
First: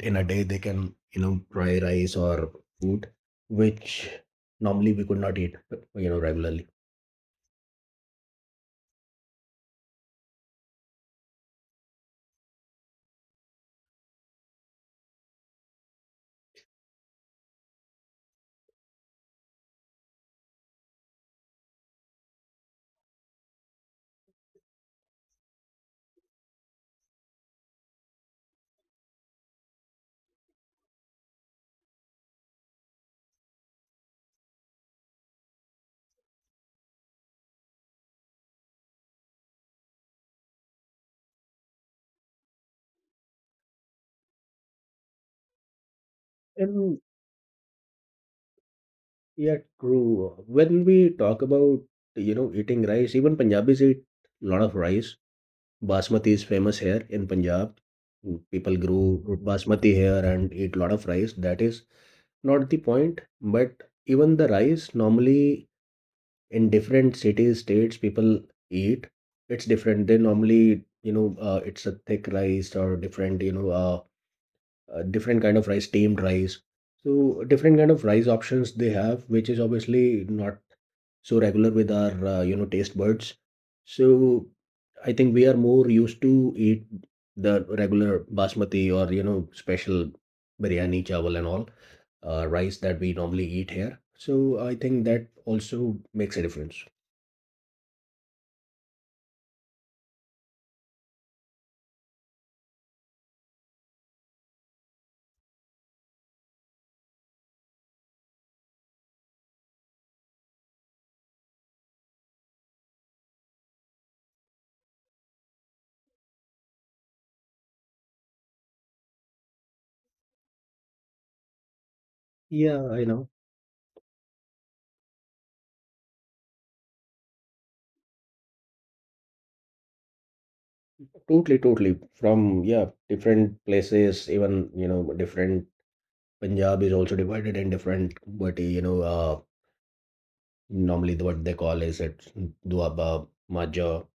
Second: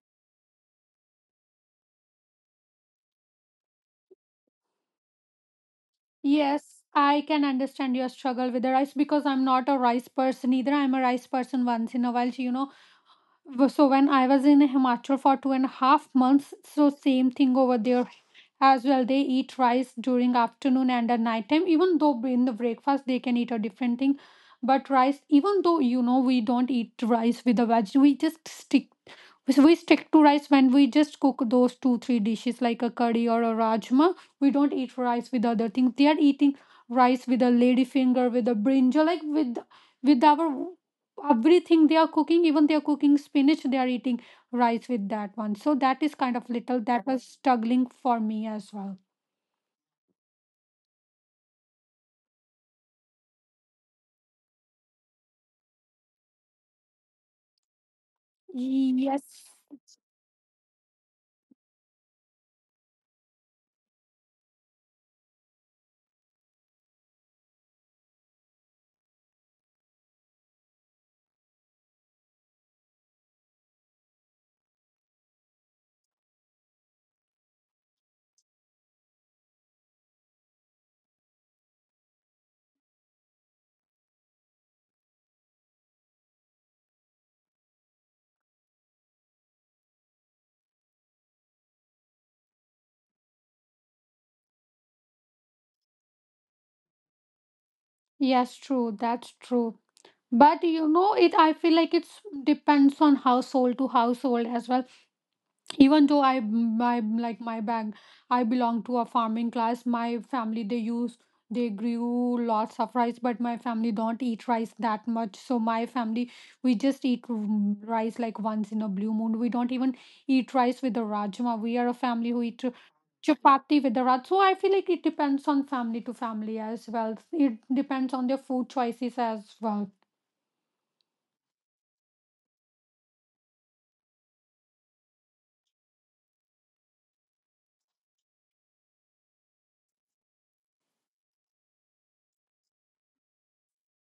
in a day, they can, you know, fry rice or food, which normally we could not eat, you know, regularly.
Yes, I can understand your struggle with the rice, because I'm not a rice person either. I'm a rice person once in a while, so you know. W- So when I was in Himachal for two and a half months, so same thing over there as well. They eat rice during afternoon and at night time. Even though in the breakfast they can eat a different thing, but rice. Even though you know we don't eat rice with the veg, we just stick. So we stick to rice when we just cook those two three dishes like a curry or a rajma. We don't eat rice with other things. They are eating rice with a lady finger, with a brinjal, like with with our, everything they are cooking. Even they are cooking spinach, they are eating rice with that one. So that is kind of little,
And
that was struggling for me as well.
yeah, true. When we talk about, you know, eating rice, even Punjabis eat a lot of rice. Basmati is famous here in Punjab. Mm, People
Yes,
grow basmati here and eat a lot of rice. That is not the point, but even the rice normally in different cities, states, people eat. It's different. They normally, you know, uh, it's a thick rice or different, you know, uh, uh, different kind of rice, steamed rice. So different kind of rice options they have, which is obviously not so regular with our uh, you know taste buds. So I think we are more used to eat the regular basmati or you know special biryani chawal and all uh, rice that we normally eat here. So I think that also makes a difference.
yes, true, that's true. But you know, it I feel like it's depends on household to household as well. Even though I my like my bag, I belong to a farming class. My family, they use, they grew lots of rice, but my family don't eat rice that much. So my family, we just eat mm, rice like once in a blue moon. We don't even eat rice with the rajma. We are a family who eat
Yeah, I know.
chapati with the raj. So I feel like it depends on family to family as well. It depends on their food choices as well.
Totally totally From yeah different places, even you know different. Punjab is also divided in different, but you know uh normally, the, what they call is it, duaba, majha.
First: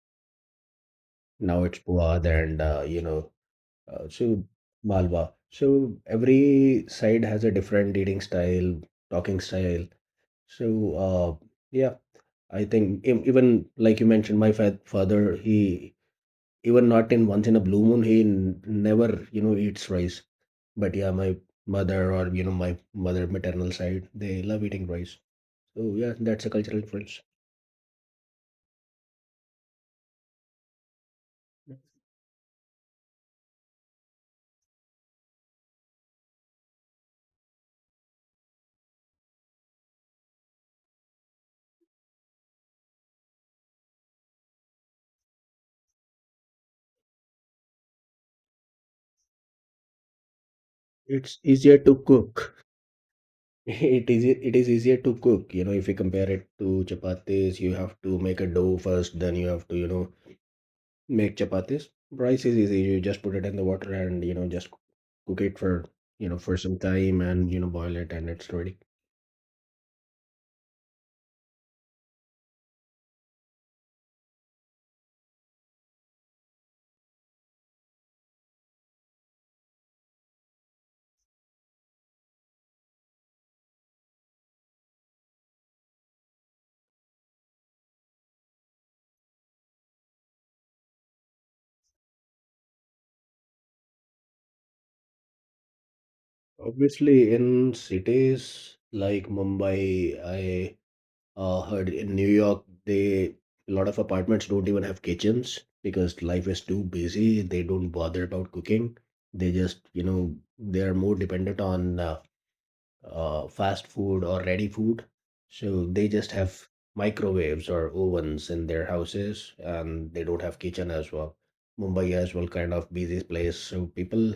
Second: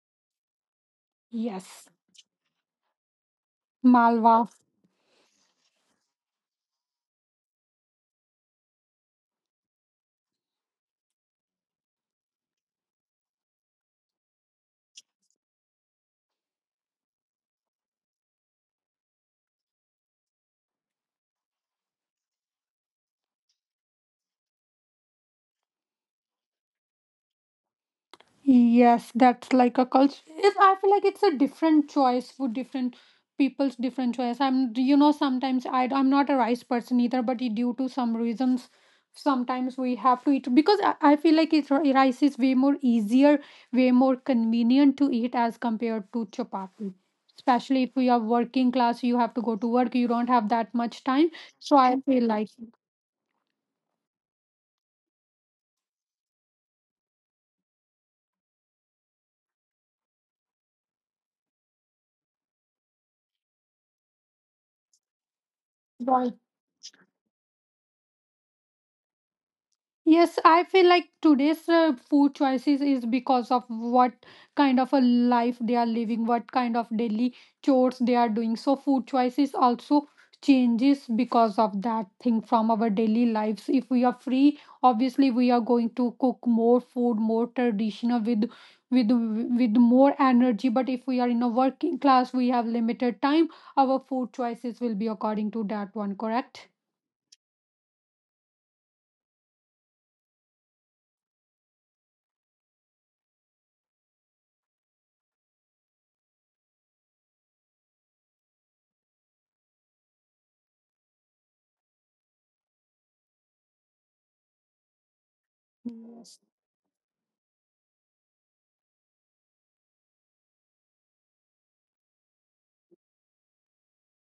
Now it's
Yes.
Puad and uh, you know, uh,
Malwa.
so Malwa. So every side has a different eating style, talking style. So uh, yeah, I think e- even like you mentioned, my fa father, he even not in once in a blue moon, he n never you know eats rice. But yeah, my mother or you know my mother maternal side, they love eating rice. So yeah, that's a cultural difference.
Yes, that's like a culture. It's I feel like it's a different choice for different people's different choice. I'm, you know, sometimes I I'm not a rice person either, but due to some reasons, sometimes we have to eat. Because I, I feel like it's rice is way more easier, way more convenient to eat as compared to chapati. Especially if we are working class, you have to go to work, you don't have that much time.
It's easier
So
to
I feel like...
cook. It is ea- it is easier to cook, you know, if you compare it to chapatis, you have to make a dough first, then you have to, you know, make chapatis. Rice is easy. You just put it in the water and, you know, just cook it for, you know, for some time and, you know, boil it and it's ready.
Yes, I feel like today's uh, food choices is because of what kind of a life they are living, what kind of daily chores they are doing. So food choices also changes because of that thing from our daily lives. If we are free, obviously we are going to cook more food, more traditional with with with more energy. But if we are in a working class, we have limited time. Our food choices will be according to that one, correct?
Obviously, in cities like Mumbai, I. Uh, heard in New York, they, a lot of apartments don't even have kitchens because life is too busy. They don't bother about cooking. They just, you know, they are more dependent on uh, uh, fast food or ready food. So they just
Yes.
have microwaves or ovens in their houses, and they don't have kitchen as well. Mumbai as well, kind of busy place. So people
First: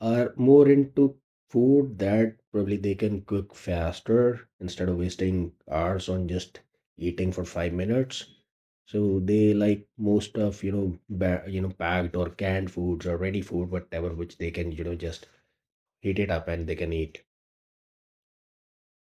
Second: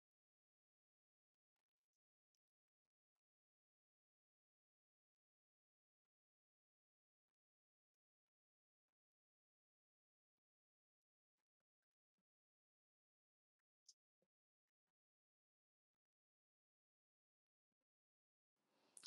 are more into food that probably they can cook faster instead of wasting hours on just eating for five minutes. So they like most of you know ba- you know packed or canned foods or ready food whatever which they can you know just heat it up and they can eat.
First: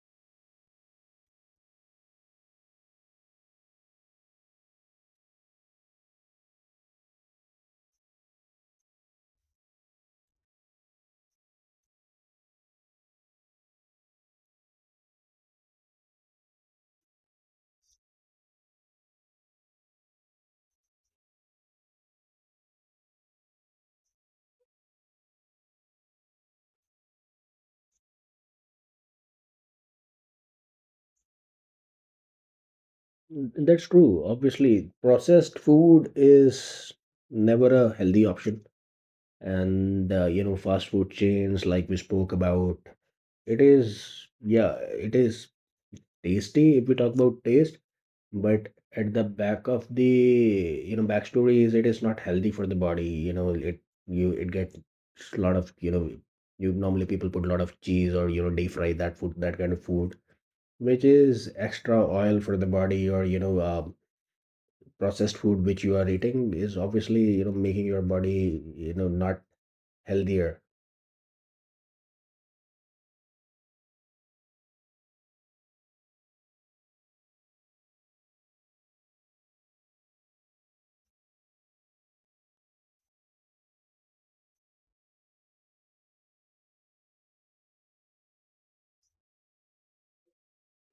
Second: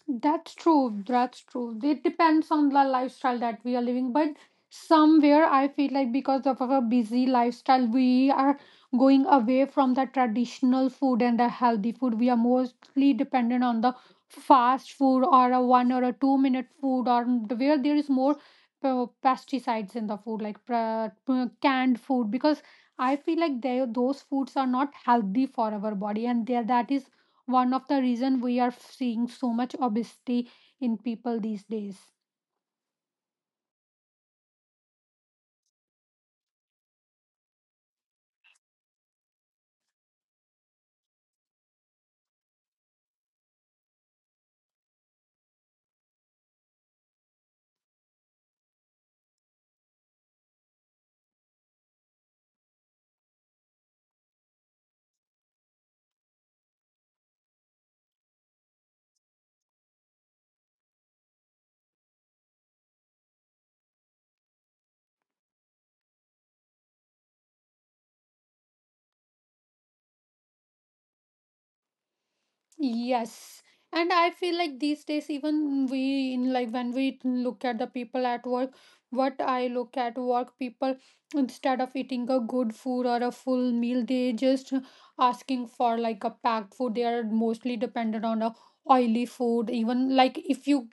That's true, that's true. It depends on the lifestyle that we are living. But somewhere I feel like because of our busy lifestyle, we are going away from the traditional food and the healthy food. We are mostly dependent on the fast food or a one or a two minute food, or the- where there is more uh, pesticides in the food, like pra- uh, canned food. Because I feel like they, those foods are not healthy for our body, and there that is one of the reason we are seeing so much obesity in people these days.
Mm, That's true. Obviously, processed food is never a healthy option, and uh, you know fast food chains like we spoke about, it is yeah it is tasty, if we talk about taste, but at the back of the, you know, backstory is it is not healthy for the body. You know, it, you, it gets a lot of, you know, you normally people put a lot of cheese or, you know, deep fry that food, that kind of food, which is extra oil for the body or, you know, uh, processed food which you are eating is obviously, you know, making your body, you know, not healthier.
Yes. And I feel like these days, even we in like when we look at the people at work, what I look at work people, instead of eating a good food or a full meal, they just asking for like a packed food. They are mostly dependent on a oily food. Even like if you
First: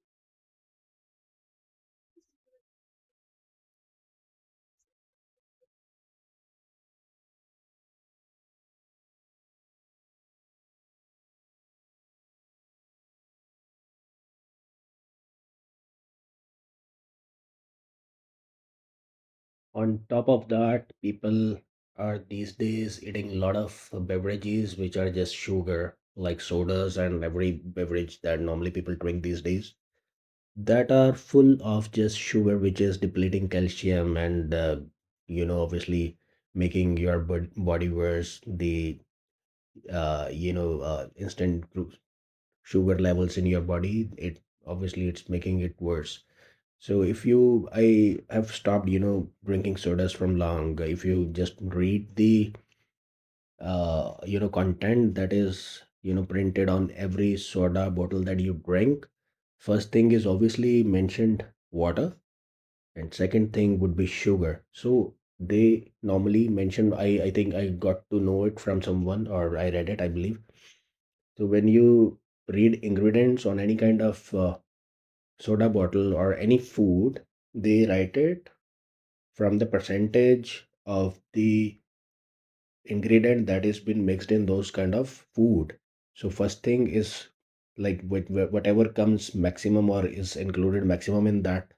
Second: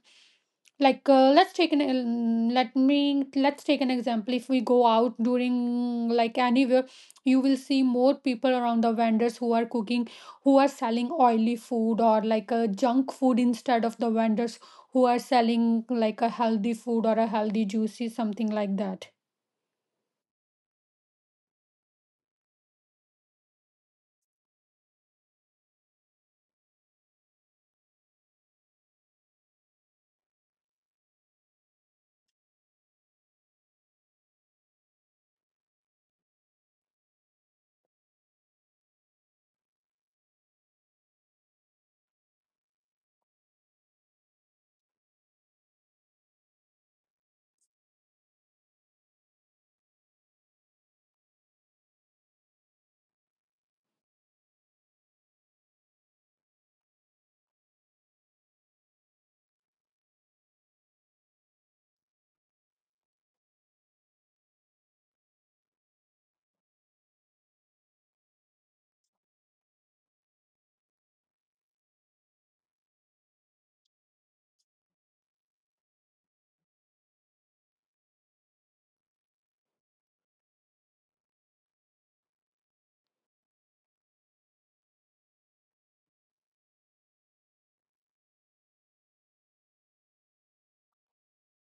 like uh, let's take an um, let me let's take an example. If we go out during like anywhere, you will see more people around the vendors who are cooking, who are selling oily food or like a junk food, instead of the vendors who are selling like a healthy food or a healthy juicy something like that.
On top of that, people are these days eating a lot of beverages which are just sugar, like sodas, and every beverage that normally people drink these days, that are full of just sugar, which is depleting calcium and, uh, you know, obviously making your bod- body worse. The, uh, you know, uh, instant glu- sugar levels in your body, it obviously it's making it worse. So if you, I have stopped, you know, drinking sodas from long. If you just read the, uh, you know, content that is, you know, printed on every soda bottle that you drink, first thing is obviously mentioned water, and second thing would be sugar. So they normally mention, I, I think I got to know it from someone or I read it, I believe. So when you read ingredients on any kind of uh, soda bottle or any food, they write it from the percentage of the ingredient that is been mixed in those kind of food. So first thing is like wh- wh- whatever comes maximum or is included maximum in that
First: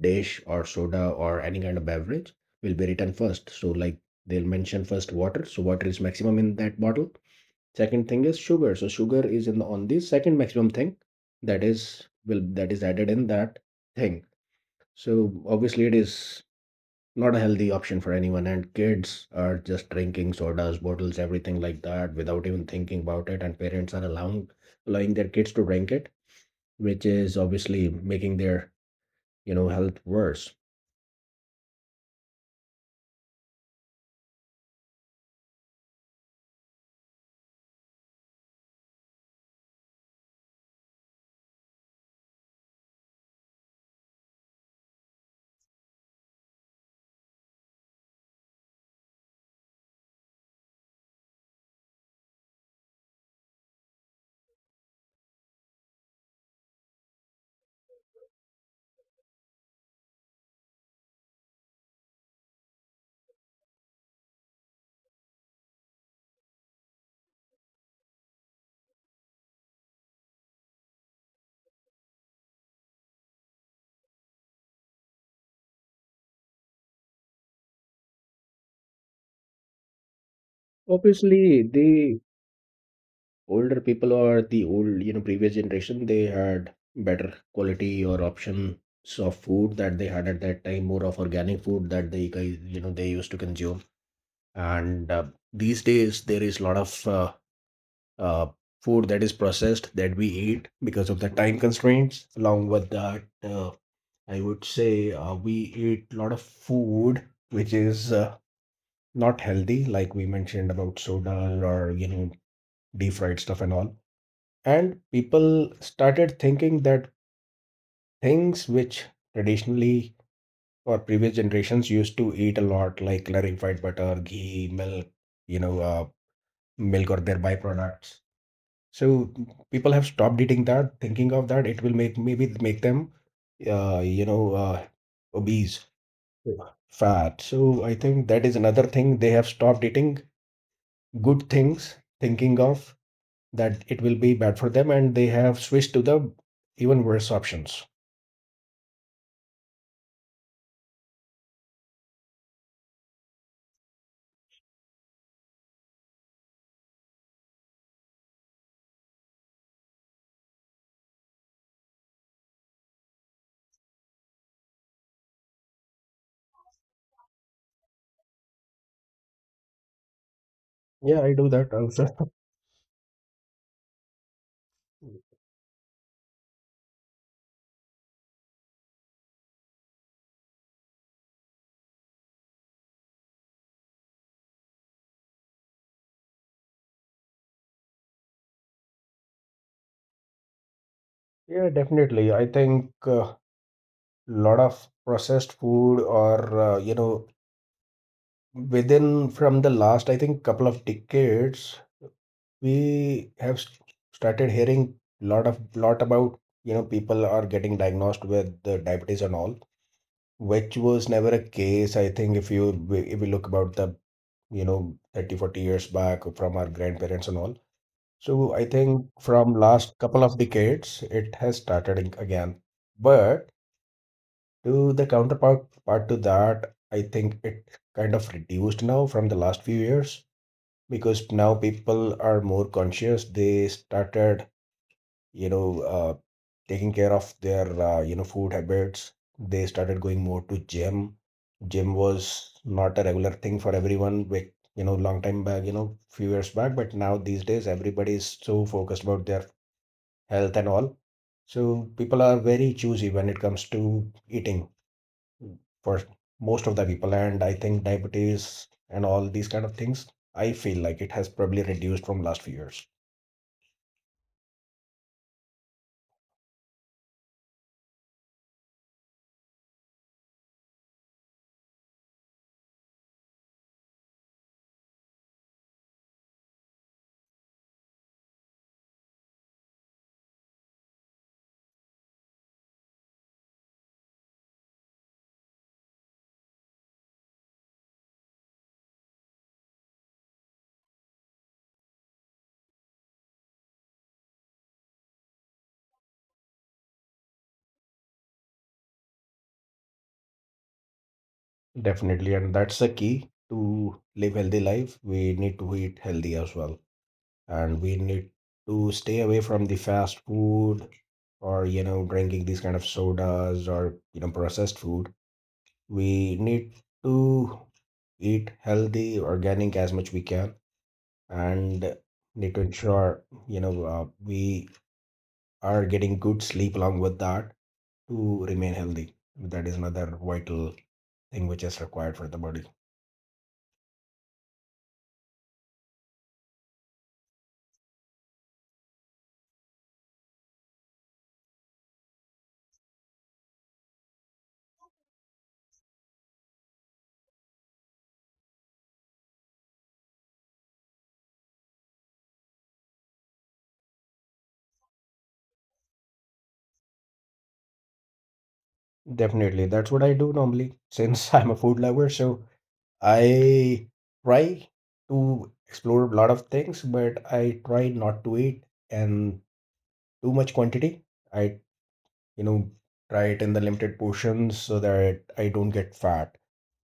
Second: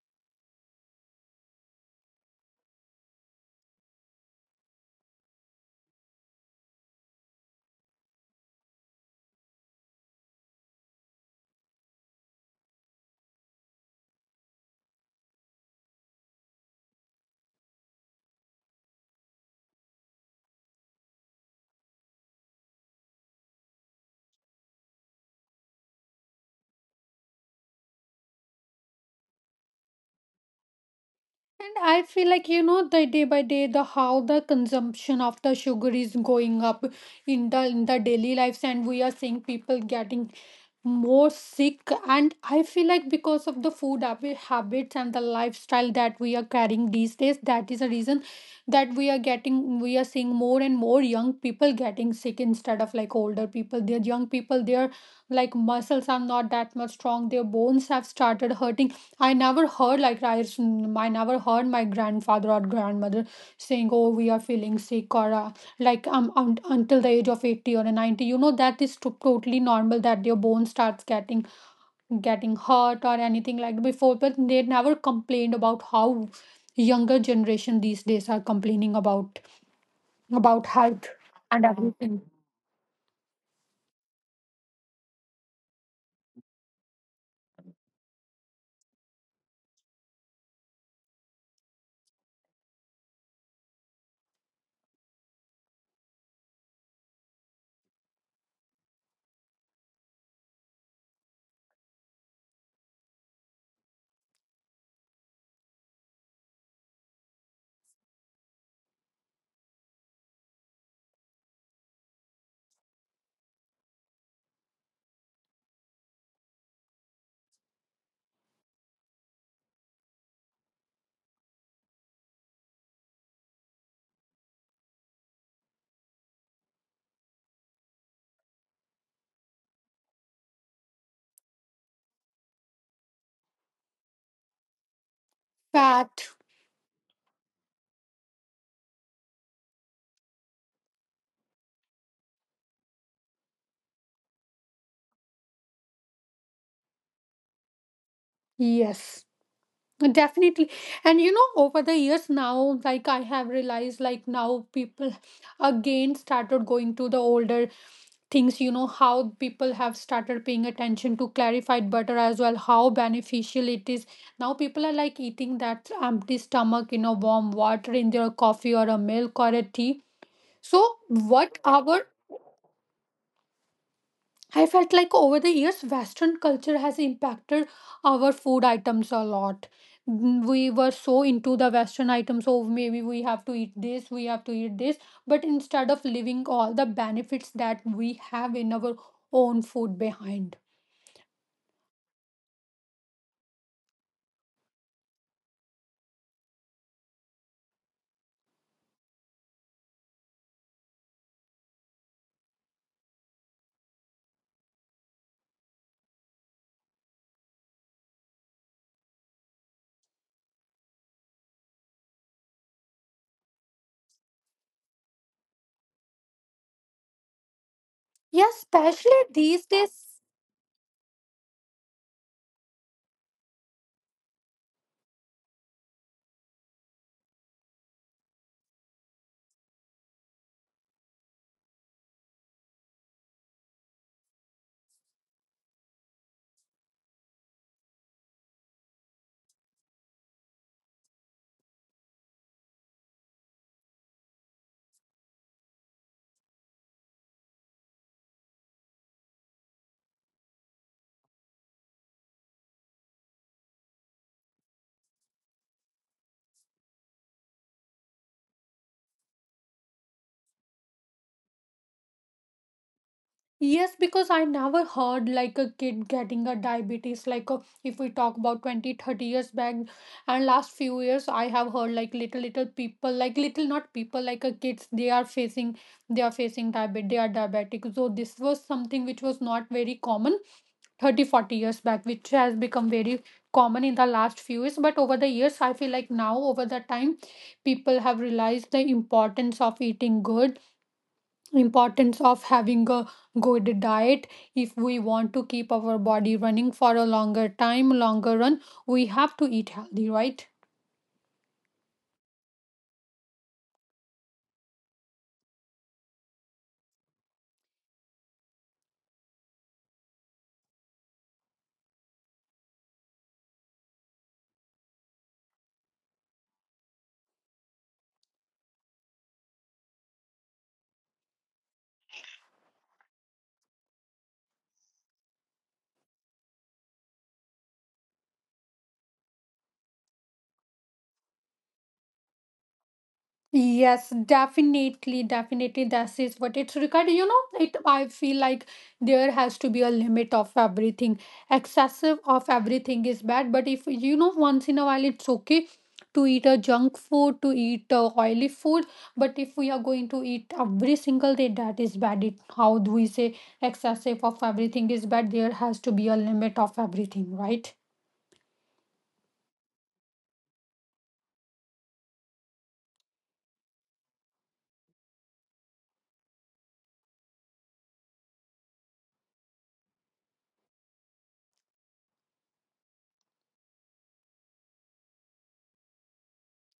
dish or soda or any kind of beverage will be written first. So like they'll mention first water, so water is maximum in that bottle. Second thing is sugar, so sugar is in on the second maximum thing that is, will, that is added in that thing. So obviously it is not a healthy option for anyone, and kids are just drinking sodas bottles everything like that without even thinking about it, and parents are allowing allowing their kids to drink it, which is obviously making their you know health worse.
And I feel like, you know, the day by day, the how the consumption of the sugar is going up in the in the daily lives, and we are seeing people getting more sick. And I feel like because of the food habi- habits and the lifestyle that we are carrying these days, that is a reason that we are getting we are seeing more and more young people getting sick instead of like older people. Their Young people, their like muscles are not that much strong, their bones have started hurting. I never heard like I, s- mm, I never heard my grandfather or grandmother saying, "Oh, we are feeling sick," or uh, like um un- until the age of eighty or ninety. You know that is to- totally normal that your bone starts getting getting hurt or anything like before. But they never complained about how younger generation these days are complaining about about health
Obviously
and
the
everything.
older people or the old you know previous generation, they had better quality or options of food that they had at that time, more of organic food that they guys you know they used to consume. And uh, these days there is a lot of uh, uh, food that is processed that we eat because of the time constraints. Along with that, uh, I would say uh, we eat a lot of food which is uh, not healthy, like we mentioned about soda or you know deep fried stuff and all. And people started thinking that things which traditionally or previous generations used to eat a lot, like clarified butter, ghee, milk, you know, uh, milk or their byproducts. So people have stopped eating that, thinking of that it will make maybe make them uh, you know uh, obese.
Fat,
Yeah, fat. So I think that is another thing. They have stopped eating good things, thinking of that it will be bad for them, and they have switched to the even worse options.
yes. Definitely. And you know, over the years now, like I have realized, like now people again started going to the older things, you know, how people have started paying attention to clarified butter as well, how beneficial it is. Now people are like eating that empty stomach in a warm water in their coffee or a milk or a tea. So,
Yeah, I do
what
that
our
also.
I felt like over the years, Western culture has impacted our food items a lot. Mm, We were so into the Western items, so maybe we have to eat this, we have to eat this. But instead of leaving all the benefits that we have in our own food behind.
Yeah, definitely. I think a lot of processed food or uh, you know within from the last I think couple of decades, we have s- started hearing lot of lot about you know people are getting diagnosed with the diabetes and all, which was never a case. I think if you if we look about the you know thirty forty years back from our grandparents and all. So
Yes,
I think
especially
from
these
last couple
days,
of decades it has started ag- again. But to the counterpart part to that, I think it kind of reduced now from the last few years because now people are more conscious. They started you know, uh, taking care of their uh, you know food habits. They started going more to gym. Gym was not a regular thing for everyone. Like you know, long time back, you know, few years back, but now these days everybody is so focused about their health and all. So people are very choosy when it comes to eating for most of the people. And I think diabetes and all these kind of things, I feel like it has probably reduced from last few years.
yes, because I never heard like a kid getting a diabetes. Like uh, if we talk about twenty, thirty years back and last few years, I have heard like little, little people, like little, not people, like uh, kids, they are facing, they are facing diabetes, they are diabetic. So this was something which was not very common thirty, forty years back, which has become very common in the last few years. But over the years, I feel like now over the time, people have realized the importance of eating good, importance of having a good diet. If we want to keep our body running for a longer time, longer run, we have to eat healthy, right?
Definitely, and that's the key to live healthy life. We need to eat healthy as well, and we need to stay away from the fast food or you know drinking these kind of sodas or you know processed food. We need to eat healthy organic as much we can, and need to ensure you know uh, we are getting good sleep along with that to remain healthy. That is another vital thing which is required for the body.
Yes, definitely, definitely. That is what it's required. You know, it. I feel like there has to be a limit of everything. Excessive of everything is bad, but if you know, once in a while, it's okay to eat a junk food, to eat uh, oily food. But if we are going to eat every single day, that is bad. It, how do we say, excessive of everything is bad? There has to be a limit of everything, right?
Definitely, that's what I do normally, since I'm a food lover. So I try to explore a lot of things, but I try not to eat and too much quantity. i you know, try it in the limited portions so that I don't get fat.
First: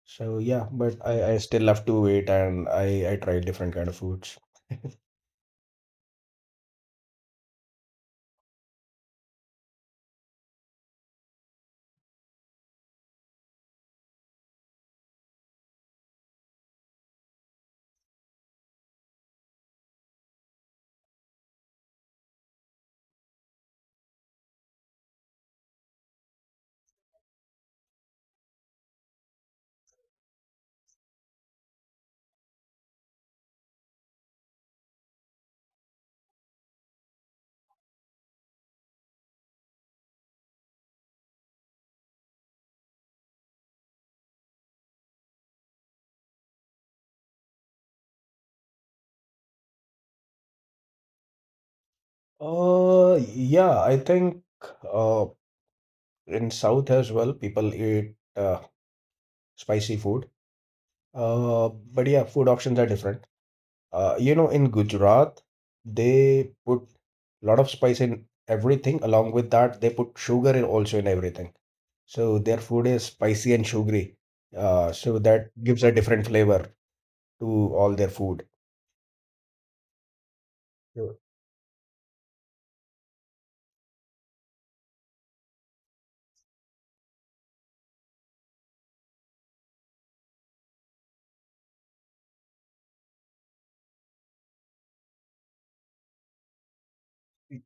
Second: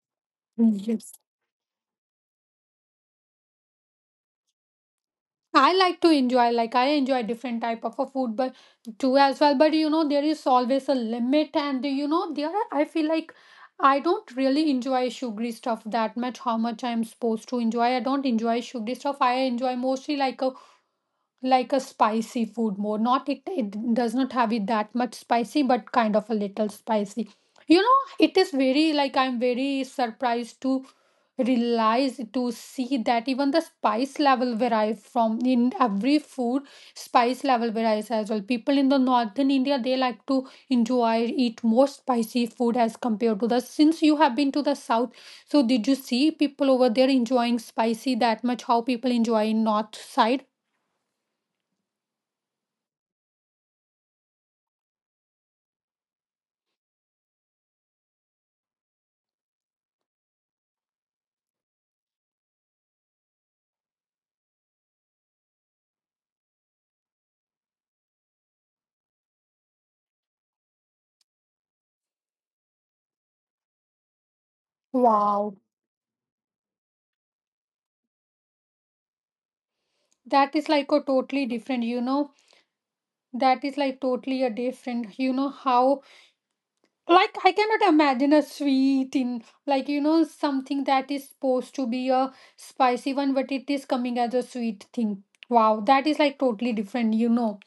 So yeah, but
Yes.
I, I still love to wait, and I, I try different kind of foods.
I like to enjoy, like I enjoy different type of a food, but too as well, but you know there is always a limit, and you know there are, I feel like I don't really enjoy sugary stuff that much, how much I'm supposed to enjoy. I don't enjoy sugary stuff. I enjoy mostly like a like a spicy food more, not it, it does not have it that much spicy, but kind of a little spicy, you know. It is very like, I'm very surprised to realize, to see that even the spice level varies from in every food. Spice level varies as well. People in the Northern India, they like to enjoy, eat more spicy food as compared to the, since you have been to the South, so did you see people over there enjoying spicy that much, how people enjoy in north side?
Uh, yeah, I think uh in South as well, people eat uh spicy food. Uh, but yeah, food options are different. Uh, you know, in Gujarat, they put a lot of spice in everything. Along with that, they put sugar in also in everything. So their food is spicy and sugary. Uh, so that
Wow,
gives a different flavor to all their food.
that is like a
So,
totally different, you know, that is like totally a different, you know, how, like I cannot imagine a sweet in, like, you know, something that is supposed to be a spicy one, but it is coming as a sweet thing. Wow, that is like totally different, you know.
y-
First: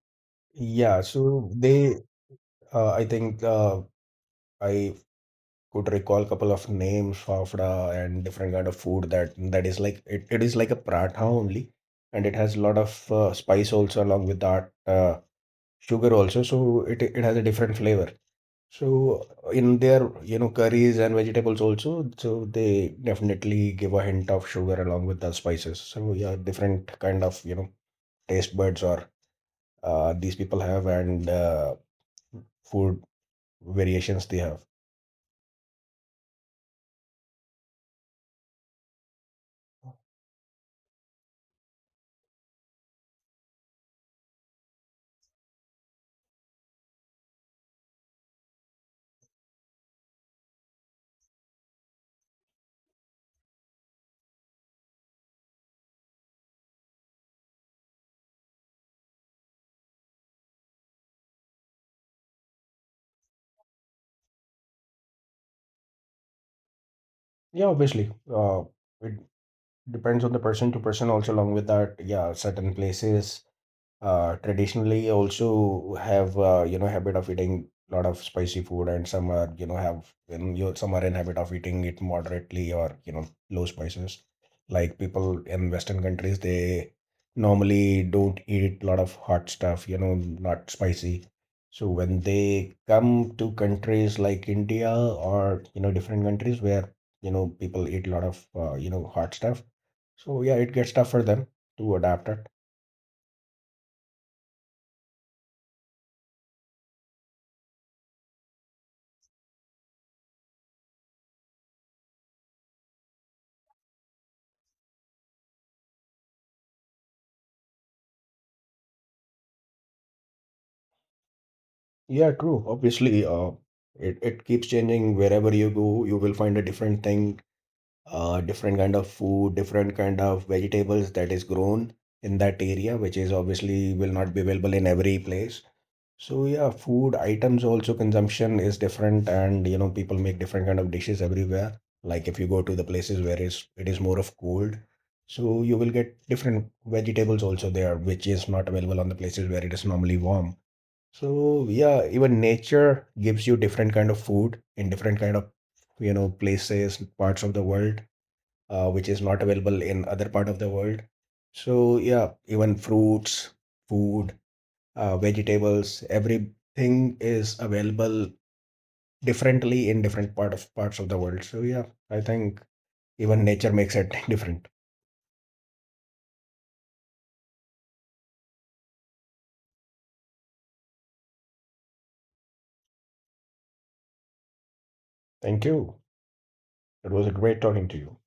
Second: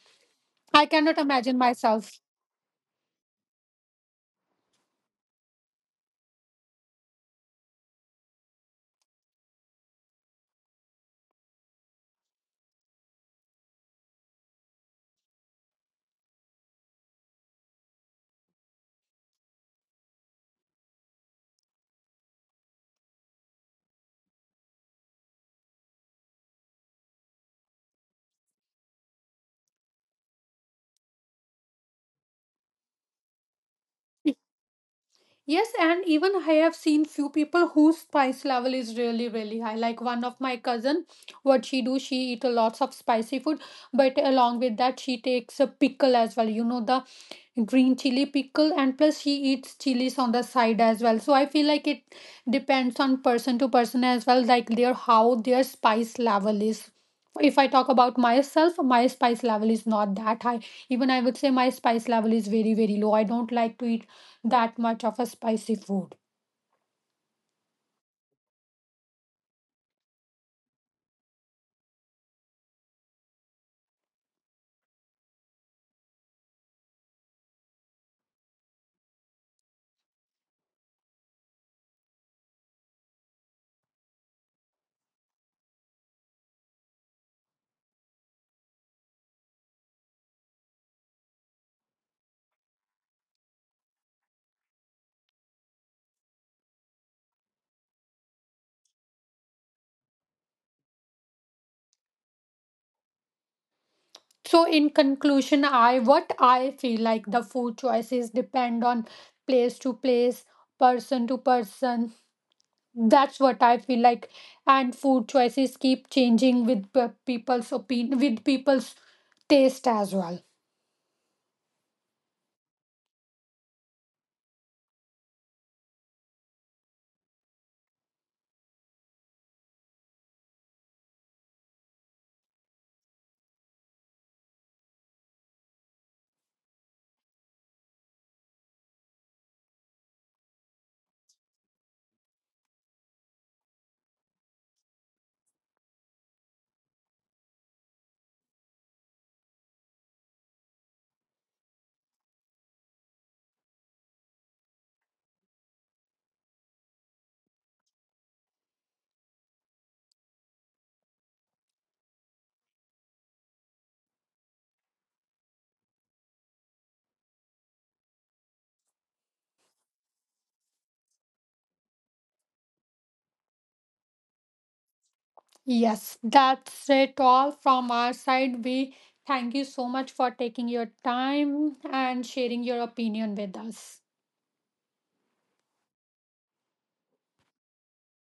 I
yeah,
cannot
so
imagine
they,
myself.
uh, I think uh, I could recall a couple of names, fafda and different kind of food that that is like it, it is like a paratha only, and it has a lot of uh, spice also along with that. Uh, sugar also. So it it has a different flavor. So in their you know curries and vegetables also, so they definitely give a hint of sugar along with the spices. So yeah, different kind of you know taste buds or uh, these people have, and uh, food variations they have.
Yes, and even I have seen few people whose spice level is really, really high. Like one of my cousin, what she do, she eat a lots of spicy food, but along with that, she takes a pickle as well. You know, the green chili pickle, and plus she eats chilies on the side as well. So I feel like it depends on person to person as well, like their, how their spice level is. If I talk about myself, my spice level is not that high. Even I would say my spice level is very, very low. I don't like to eat that much of a spicy food.
Yeah, obviously, uh, it depends on the person to person also. Along with that, yeah, certain places Uh, traditionally also have uh, you know habit of eating a lot of spicy food, and some are you know have in you some are in habit of eating it moderately or you know low spices. Like people in western countries, they normally don't eat a lot of hot stuff, you know, not spicy. So when they come to countries like India or you know different countries where you know people eat a lot of uh, you know hot stuff, so yeah, it gets tough for them to adapt it.
So in conclusion, I, what I feel like, the food choices depend on place to place, person to person. That's what I feel like, and food choices keep changing with pe- people's opinion, with people's taste as well.
Yeah, true. Obviously, uh, it, it keeps changing wherever you go. You will find a different thing, uh, different kind of food, different kind of vegetables that is grown in that area, which is obviously will not be available in every place. So yeah, food items also consumption is different, and you know people make different kind of dishes everywhere. Like if you go to the places where is it is more of cold, so you will get different vegetables also there, which is not available on the places where it is normally warm. So yeah, even nature gives you different kind of food in different kind of you know places, parts of the world, uh, which is not available in other part of the world. So yeah, even fruits, food, uh, vegetables, everything is available differently in different part of parts of the world. So yeah, I think even nature makes it different.
Yes, that's it all from our side. We thank you so much for taking your time and sharing your opinion with us.
Thank you. It was a great talking to you.